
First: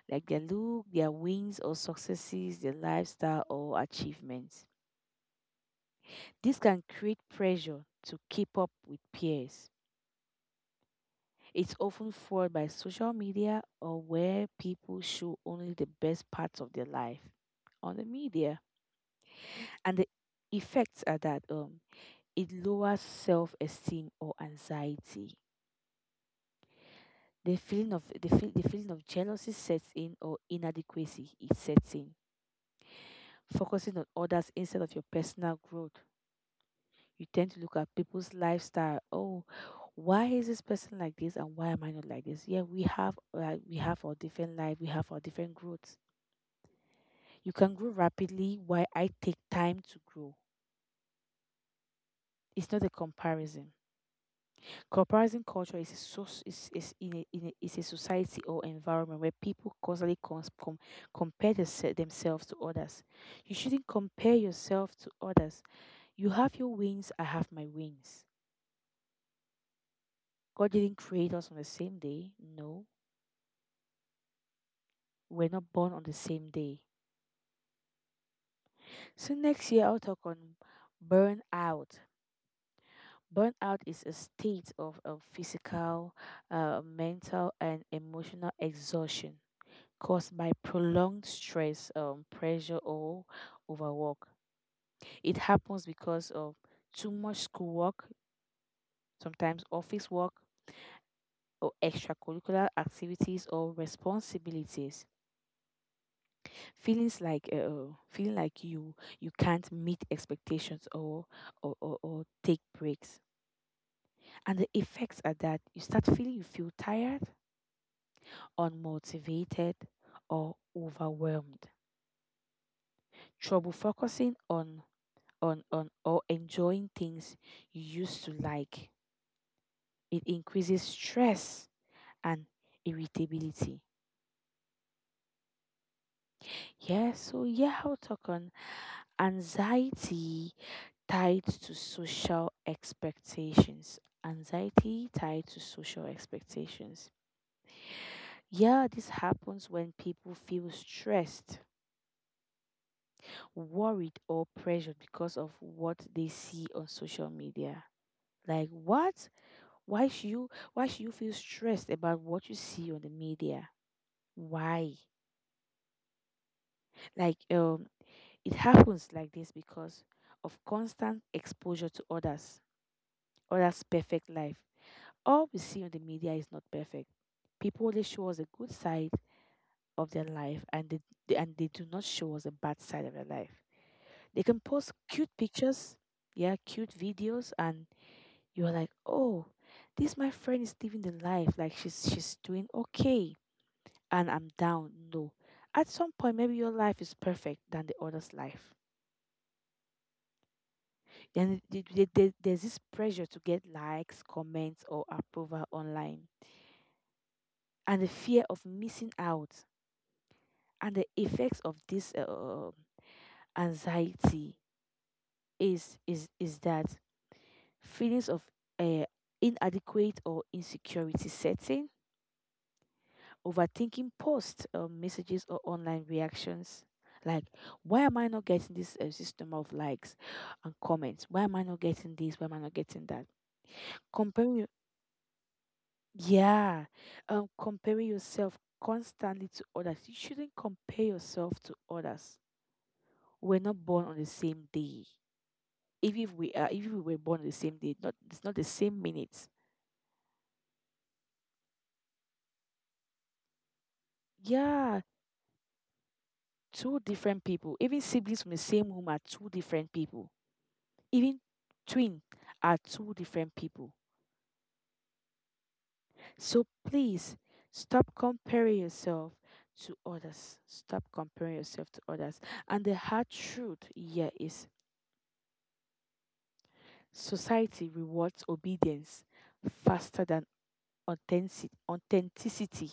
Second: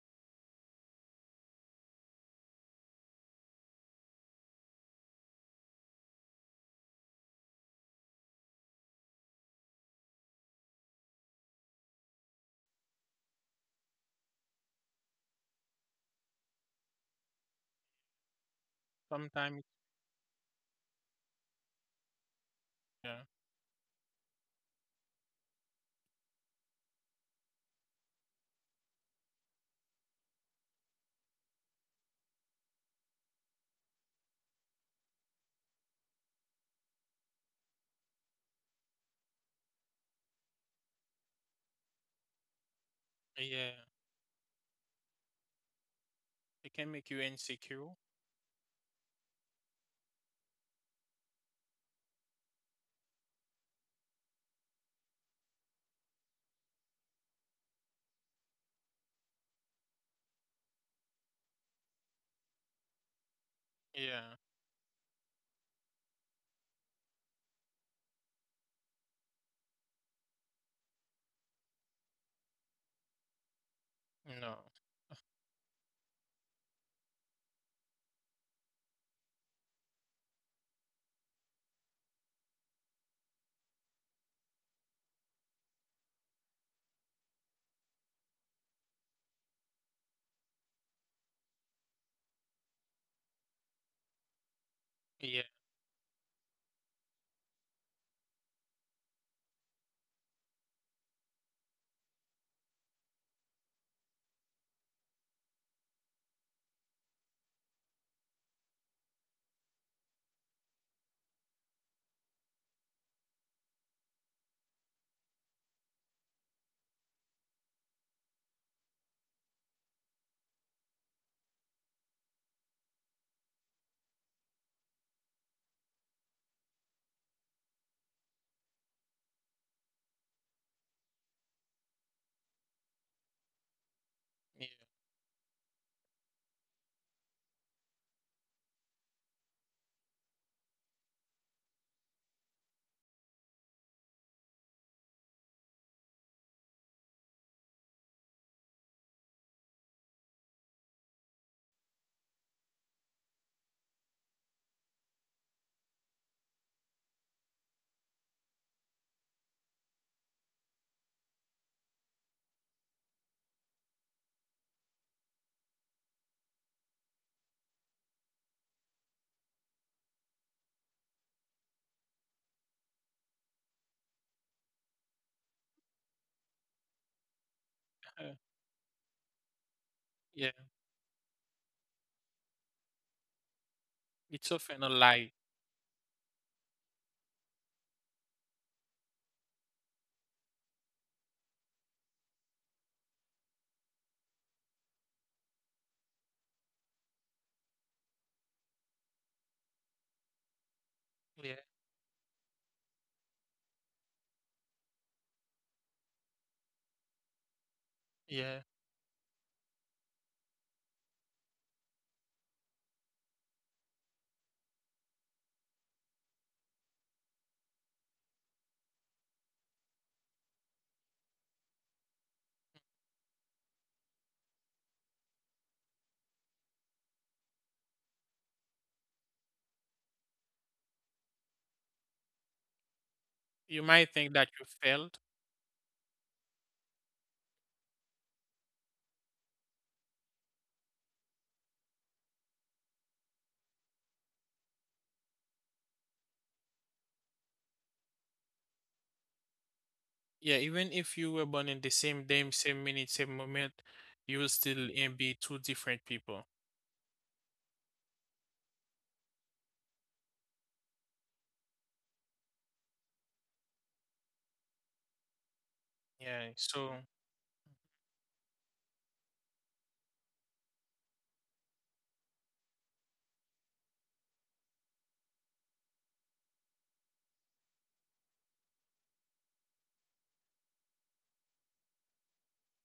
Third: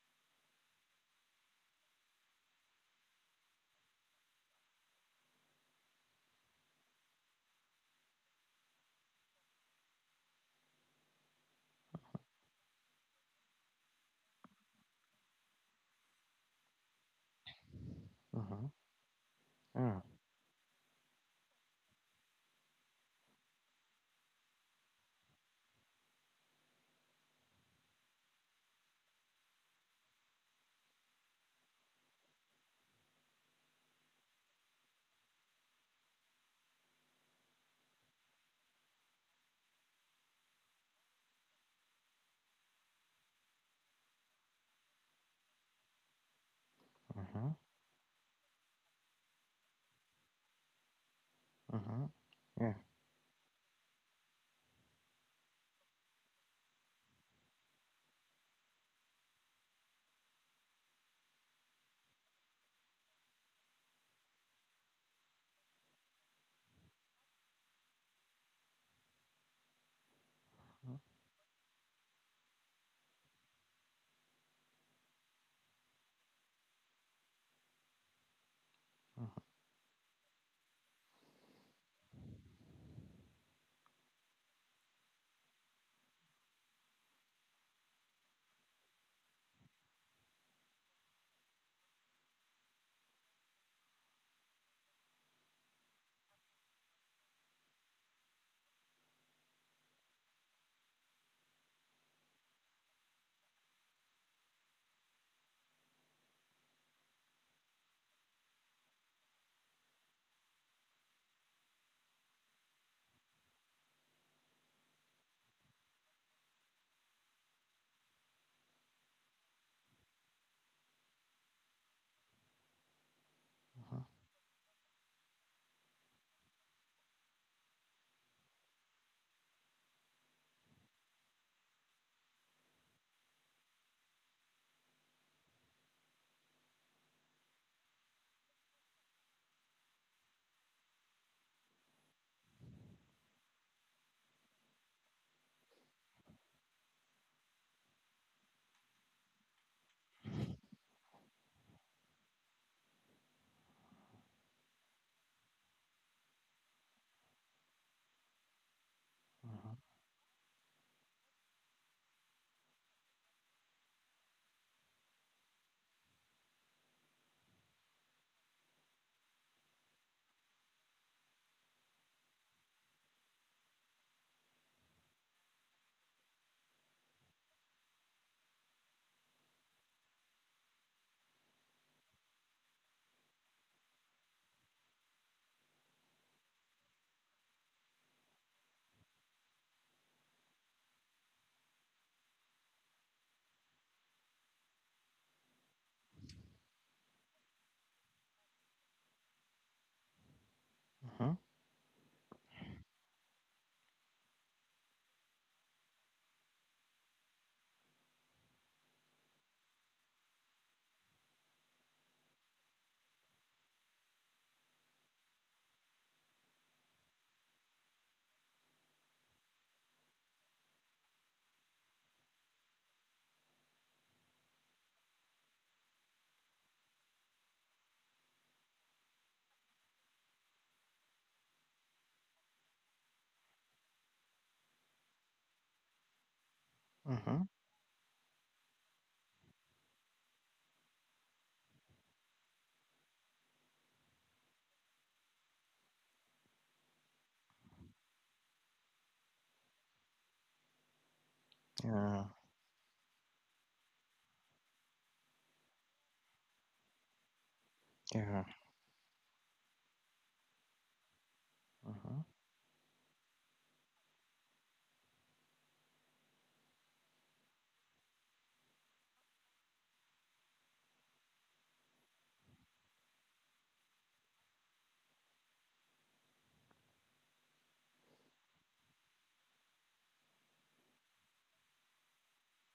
S2: like their look, their wins or successes, their lifestyle or achievements. This can create pressure to keep up with peers. It's often fueled by social media or where people show only the best parts of their life on the media.
S3: Uh-huh.
S1: Sometimes,
S2: And
S3: Yeah.
S2: the effects are that it lowers
S1: yeah,
S2: self esteem or anxiety. The feeling of jealousy sets in or inadequacy it sets in. Focusing on others instead of your personal growth. You tend to look at people's lifestyle. Oh, why is this person like this and why am I not like this? Yeah,
S1: yeah.
S2: we have our different life, we have our different growth.
S1: It can make you
S2: You
S3: Uh-huh.
S2: can grow
S1: insecure.
S2: rapidly while I take time to grow.
S3: Uh-huh.
S2: It's
S3: Yeah.
S2: not a comparison. Comparison culture is a, soc- is in a, is a society or environment where people constantly themselves to others. You shouldn't compare
S1: Yeah.
S2: yourself to others. You have your wings, I have my wings. God didn't
S3: Uh-huh.
S2: create us on the same day. No,
S1: No.
S2: we're not born on the same day. So
S3: Uh-huh.
S2: next year I'll talk on burnout. Burnout is a state of physical, mental, and emotional exhaustion caused by prolonged stress, pressure, or overwork. It
S1: Yeah.
S2: happens because of too much schoolwork, sometimes office work, or extracurricular activities or responsibilities. Feelings like feeling like you can't meet expectations or take breaks. And the effects are that you feel tired, unmotivated, or overwhelmed. Trouble focusing on or enjoying things you used to like. It increases stress and irritability.
S1: Yeah.
S2: Yeah, so yeah, I'll talk on anxiety tied to social expectations. Anxiety tied to social expectations. Yeah, this happens when people feel stressed, worried or pressured because of what they see on social media. Like what? Why should you why should you feel stressed about what you see on the media? Why? Like it happens like this because of constant exposure to others, others' perfect life. All we see on the media is not perfect. People only show us
S1: uh,
S2: a good side of their
S1: Yeah.
S2: life and they do not show us a bad side of their life. They
S1: It's
S2: can
S1: often
S2: post
S1: a
S2: cute
S1: lie.
S2: pictures, yeah, cute videos and you're like, oh, this my friend is living the life, like she's doing okay, and I'm down. No, at some point, maybe your life is perfect than the other's life.
S3: Uh-huh.
S2: Then
S1: Yeah.
S2: there's this pressure to get likes, comments, or approval online, and the fear of
S1: Yeah.
S2: missing out, and the effects of this anxiety is that feelings of uh, inadequate or insecurity setting, overthinking posts or messages or online reactions. Like, why am I not getting this system of likes and comments? Why am I not getting this? Why am I not getting that?
S1: You might think
S2: Comparing,
S1: that
S2: your-
S1: you failed.
S2: yeah,
S3: Uh-huh.
S2: comparing yourself constantly to others. You shouldn't compare yourself to others. We're not born on the same day. Even if we are, even if we were born on the same day, not it's not the same minutes.
S1: Yeah. Even if you were born in the same
S3: Yeah.
S1: day, same minute, same moment, you will
S2: Yeah,
S1: still be two different people.
S2: two different people. Even siblings from
S3: Mm-hmm,
S2: the
S3: yeah.
S2: same womb are two different people, even twin
S3: Uh-huh.
S2: are two different people.
S1: Yeah.
S2: So
S1: So,
S2: please stop comparing yourself to others. Stop comparing yourself to others. And the hard truth here is society rewards obedience faster than authenticity.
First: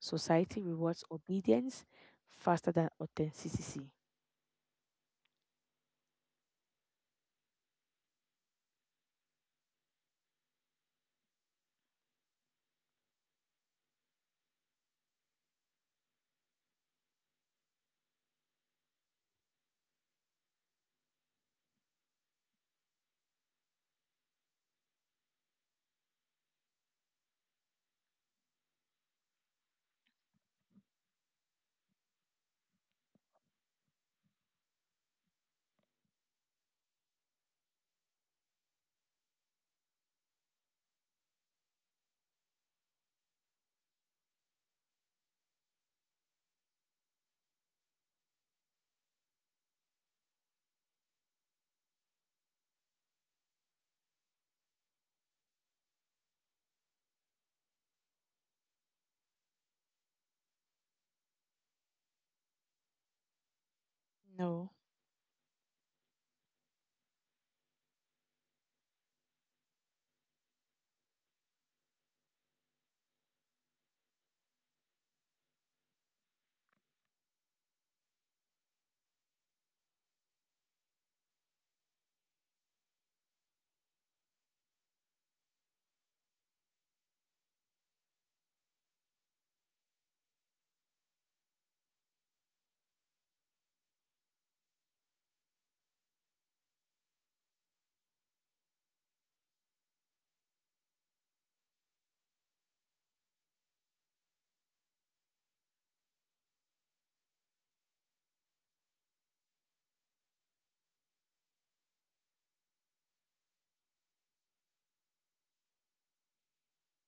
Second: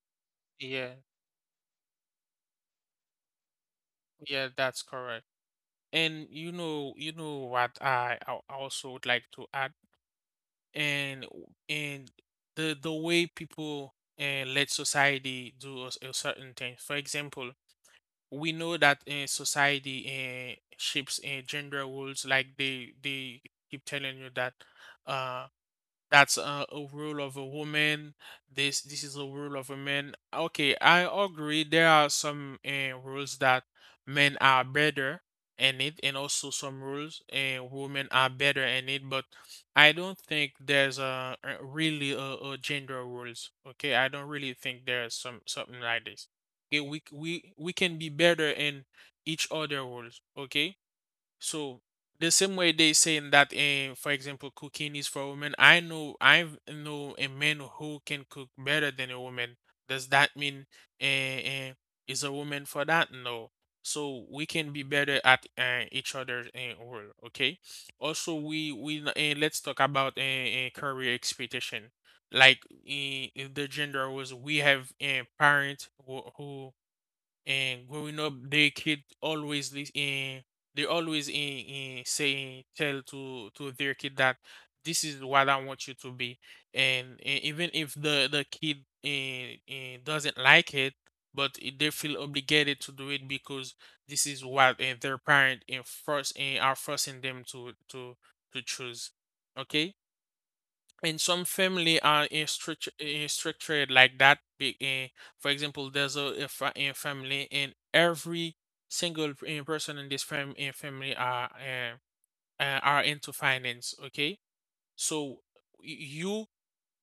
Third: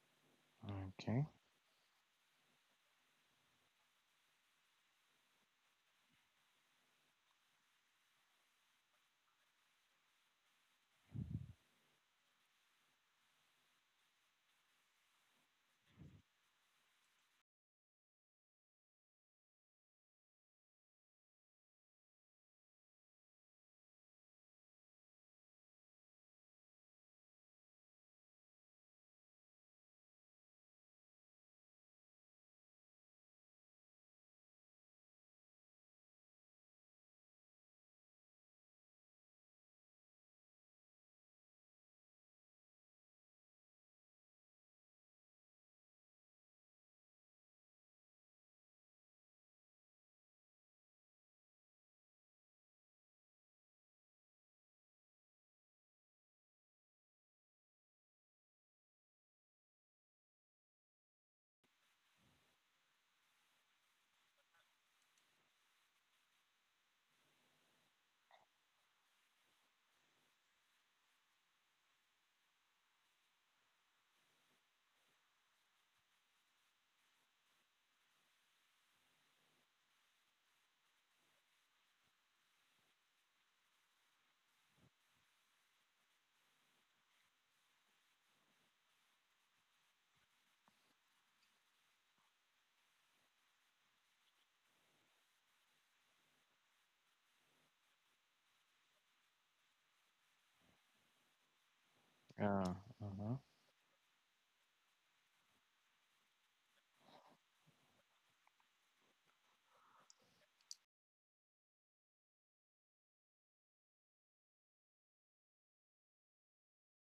S2: Society
S1: yeah.
S2: rewards
S3: Okay.
S2: obedience faster than authenticity.
S1: Yeah. That's correct. And you know what I also would like to add, and and the way people and let society do a certain thing. For example, we know that in society shapes gender roles like they keep telling you that uh that's a role of a woman. This is a role of a man. Okay, I agree. There are some rules that men are better in it, and also some rules, women are better in it. But I don't think there's a really a gender rules. Okay, I don't really think there's some something like this. Okay, we c- we can be better in each other roles. Okay, so the same way they saying that, for example, cooking is for women. I know a man who can cook better than a woman. Does that mean, eh, eh, is a woman for that? No. So we can
S2: No,
S1: be better at, each other's role. Okay. Also, we let's talk about career expectation. Like, the gender was, we have a parent who and growing up, their kid always they always in saying tell to their kid that this is what I want you to be. And, even if the kid doesn't like it, but they feel obligated to do it because this is what, their parent and first, are forcing them to to choose. Okay, and some family are in
S3: Yeah.
S1: structure in
S3: Uh-huh.
S1: structured like that, for example, there's a family and every person in this family are, are into finance, okay. So you,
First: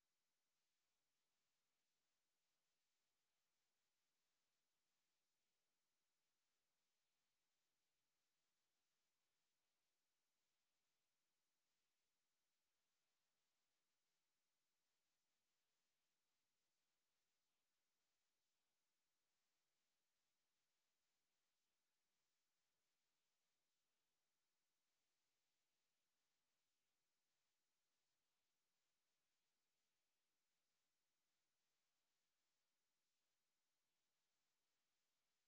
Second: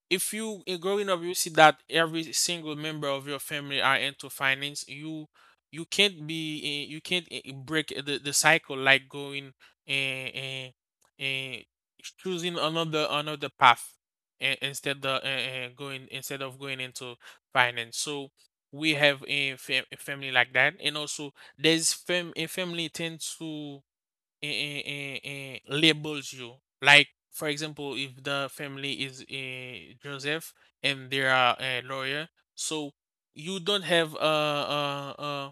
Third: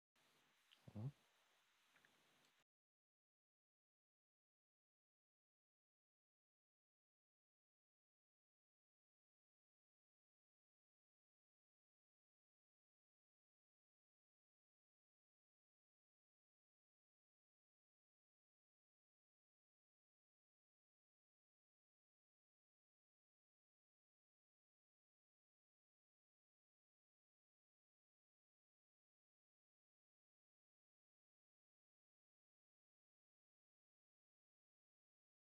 S1: if you, growing up you see that every single member of your family are into finance, you can't be, you can't, break the cycle like going and, uh, choosing another path, instead of going into finance. So we have a family like that, and also there's a family tends to, labels you. Like, for example, if the family is, Joseph, and they are a lawyer, so you don't have,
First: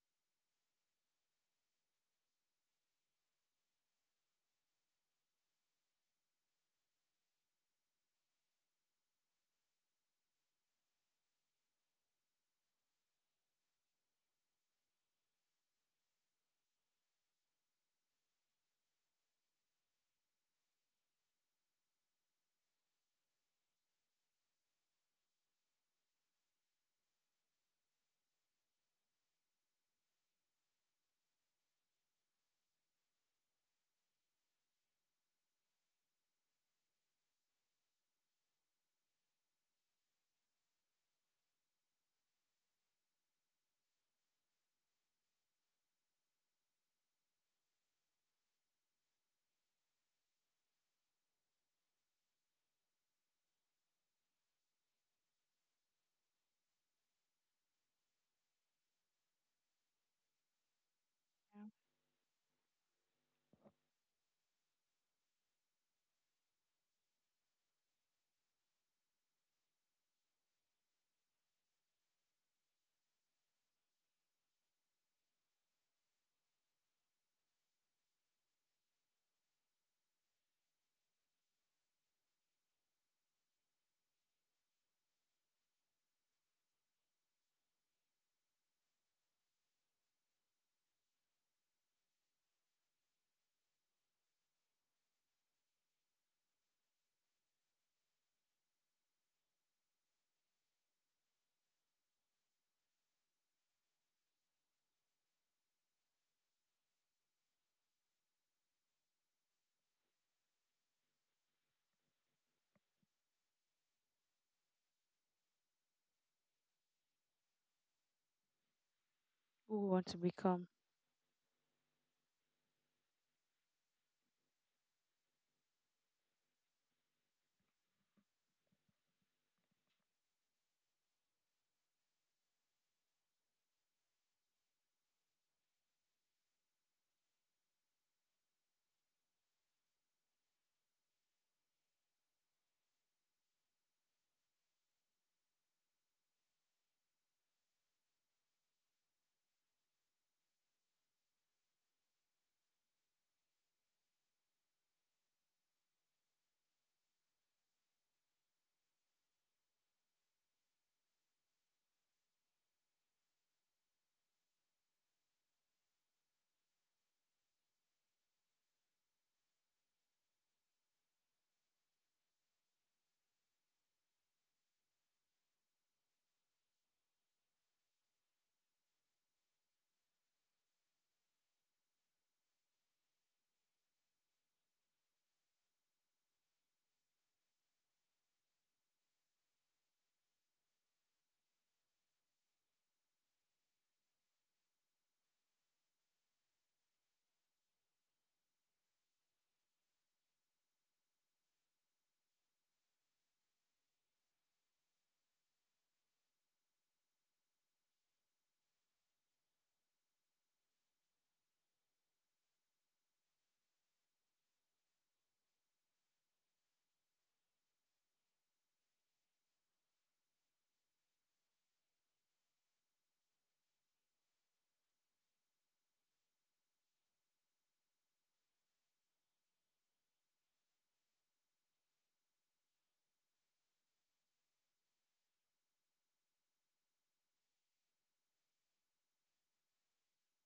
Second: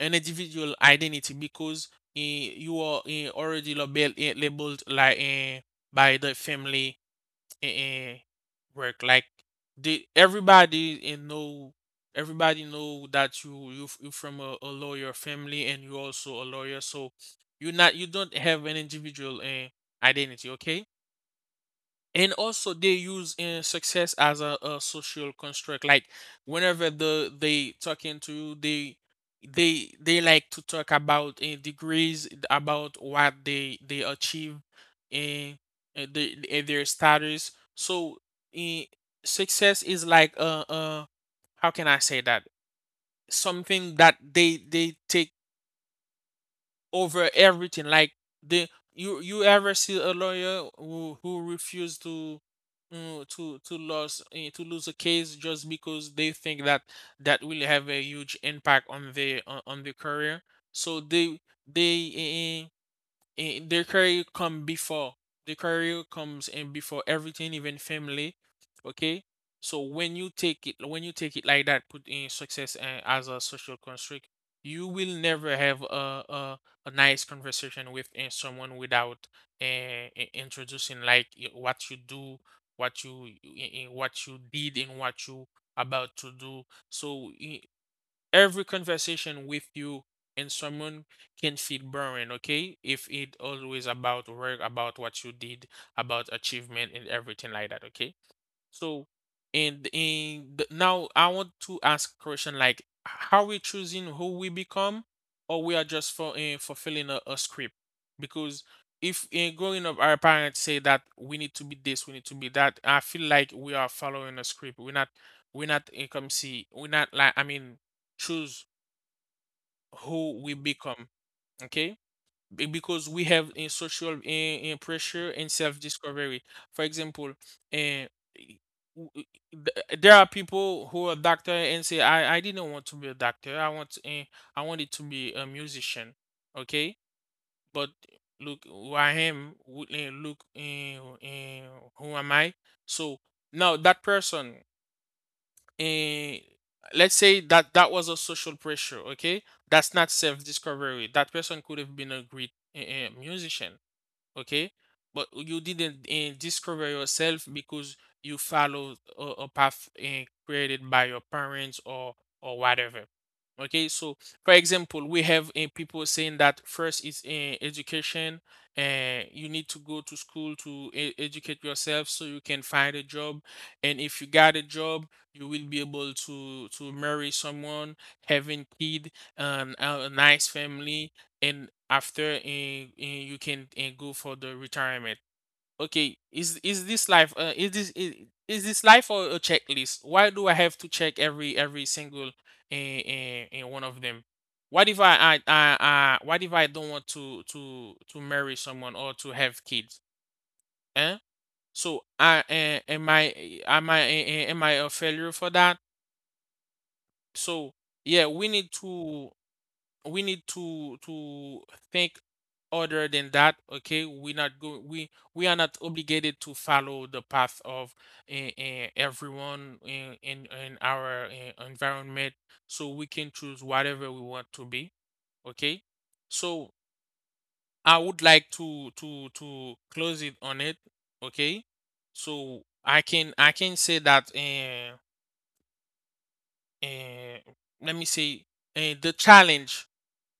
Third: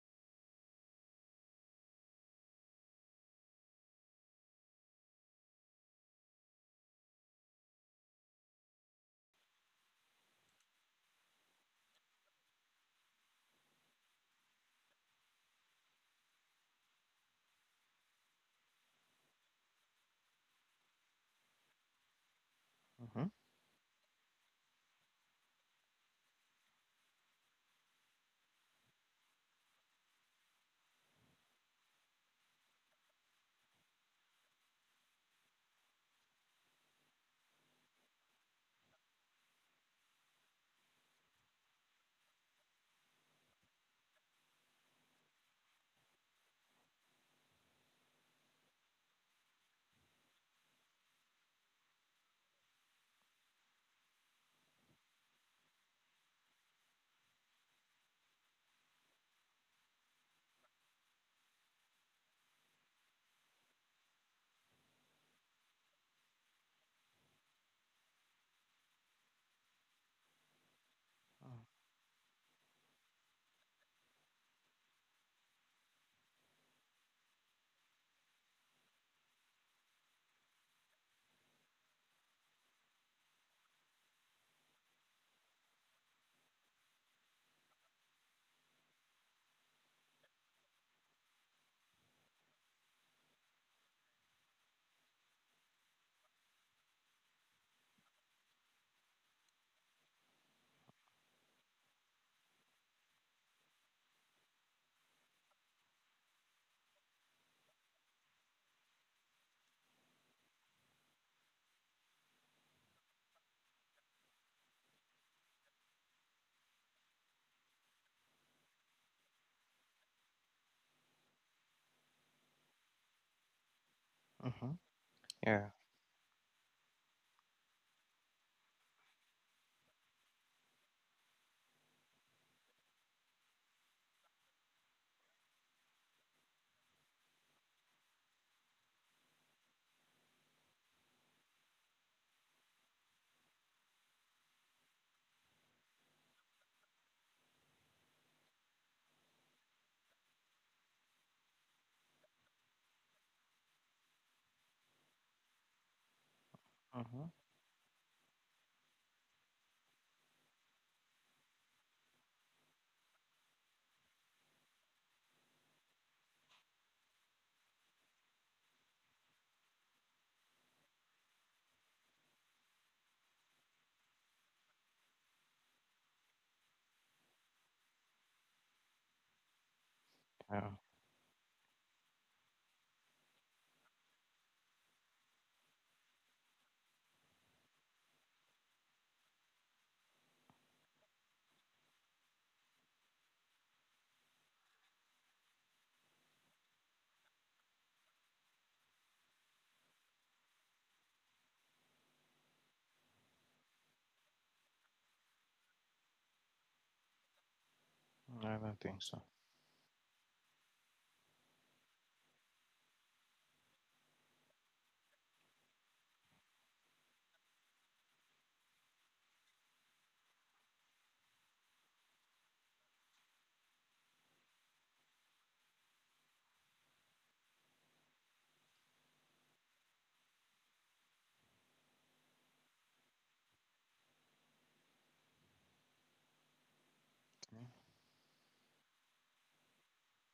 S1: an individual identity because, you are, already labeled like, by the family and work. Like the everybody and know everybody know that you you from a lawyer family and you also a lawyer, so you don't have an individual, identity. Okay, and also they
S3: Uh-huh.
S1: use, success as a social construct. Like whenever they talking to you, they they like to talk about, degrees, about what they achieve and, their status. So, uh, success is like, how can I say that, something that they take over everything. Like the you you ever see a lawyer who refuse to, to lose, to lose a case just because they think that that will have a huge impact on the, on the career. So they eh, and their career come before, the career comes and before everything, even family. Okay, so when you take it, when you take it like that, put in success, as a social construct, you will never have a, a nice conversation with, someone without, uh, introducing like what you do, what you, what you did, and what you about to do. So every conversation with you and someone can feel boring, okay? If it always about work, about what you did, about achievement and everything like that, okay? So, and in the, now I want to ask a question like how we choosing who we become, or we are just for, fulfilling a script? Because if in growing up our parents say that we need to be this, we need to be that, I feel like we are following a script. We're not like I mean choose
S2: who want to
S1: who we
S2: become?
S1: become. Okay, because we have in social
S3: Uh-huh.
S1: in pressure and
S3: Yeah.
S1: self discovery. For example, and there are people who are doctor and say, I didn't want to be a doctor. I wanted to be a musician. Okay, but look who I am. Look, who am I? So now that person, eh, let's say that that was a social pressure. Okay, that's not self discovery. That person could have been a great, musician, okay, but you didn't, discover
S3: Uh-huh.
S1: yourself because you followed a path, created by your parents or whatever. Okay, so for example, we have, people saying that first is, education, and you need to go to school to educate yourself so you can find a job. And if you got a job, you will be able to marry someone, having kid, a nice
S3: Yeah.
S1: family, and after and, you can and go for the retirement. Okay, is this life is this life or a checklist? Why do I have to check every single and one of them? What if I, I what if I don't want to to marry someone or to have kids, eh? So I eh, am I eh, eh, am I a failure for that? So yeah, we
S3: Mm-hmm, I
S1: need
S3: don't think
S1: to,
S3: so.
S1: we need to think other than that. Okay, we are not obligated to follow the path of, everyone in our, environment. So we can choose whatever we want to be, okay. So I would like to to close it on it, okay. So I can I can say that, uh, let me say, the challenge,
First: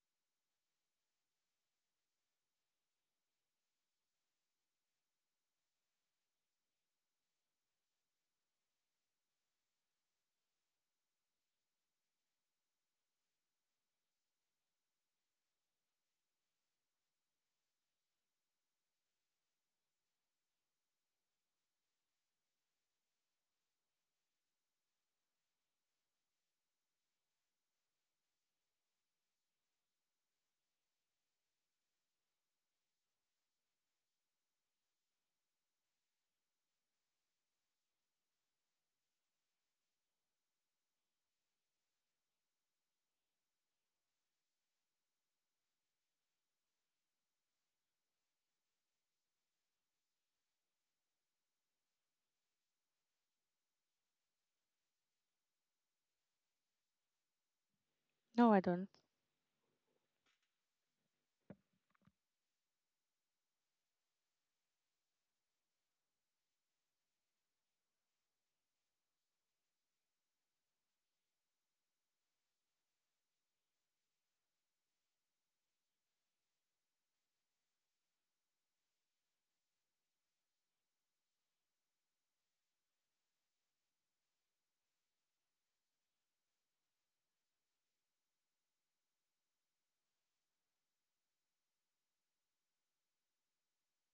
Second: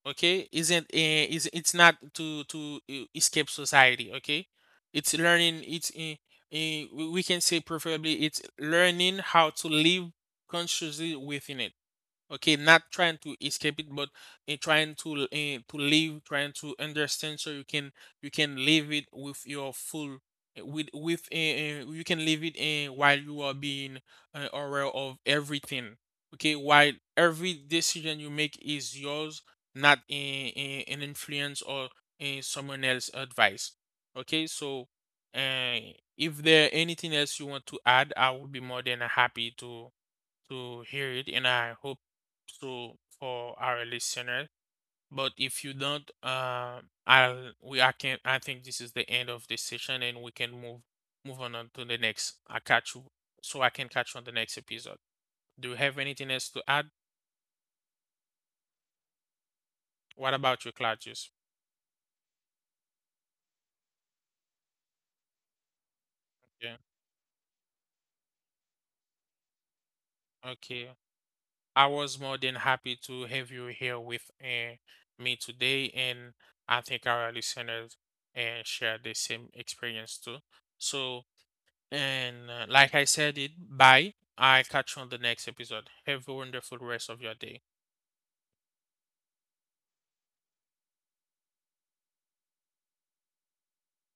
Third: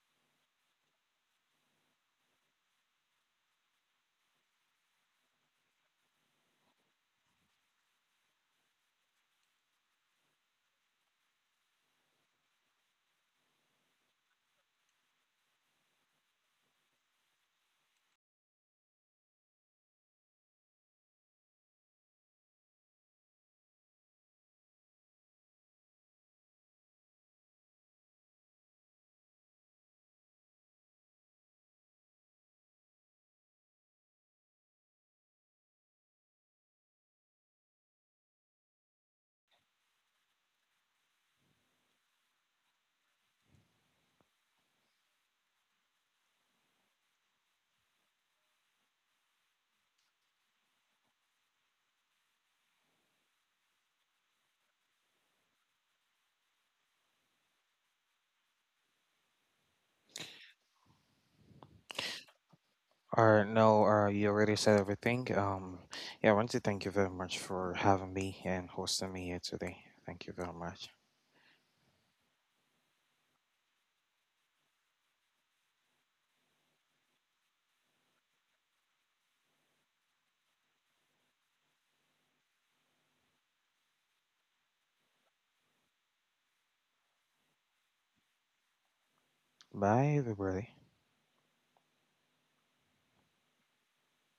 S1: okay, isn't is it's not to escape society, okay. It's learning, it's, we can say preferably it's learning how to live consciously within it. Okay, not trying to escape it, but in trying to, to live trying to understand, so you can, you can live it with your full, eh, with you can live it, while you are being, aware of everything, okay, while every decision you make is yours, not, an influence or, someone else's advice. Okay, so, uh, if there anything else you want to add, I would be more than happy to hear it, and I hope so for our listeners. But if you don't, I'll we I can I think this is the end of this session, and we can move on to the next. So I can catch you on the next episode. Do you have anything else to add?
S2: No, I don't.
S1: What about you, Claudius?
S3: No, you already said everything. Yeah, I want to
S1: Yeah.
S3: thank you very much for having me and hosting me here today. Thank you very
S1: Okay.
S3: much.
S1: I was more than happy to have you here with, me today, and I think our listeners and share the same experience too. So. And, like I said it, bye. I catch you on the next episode. Have a wonderful rest of your day.
S3: Bye, everybody.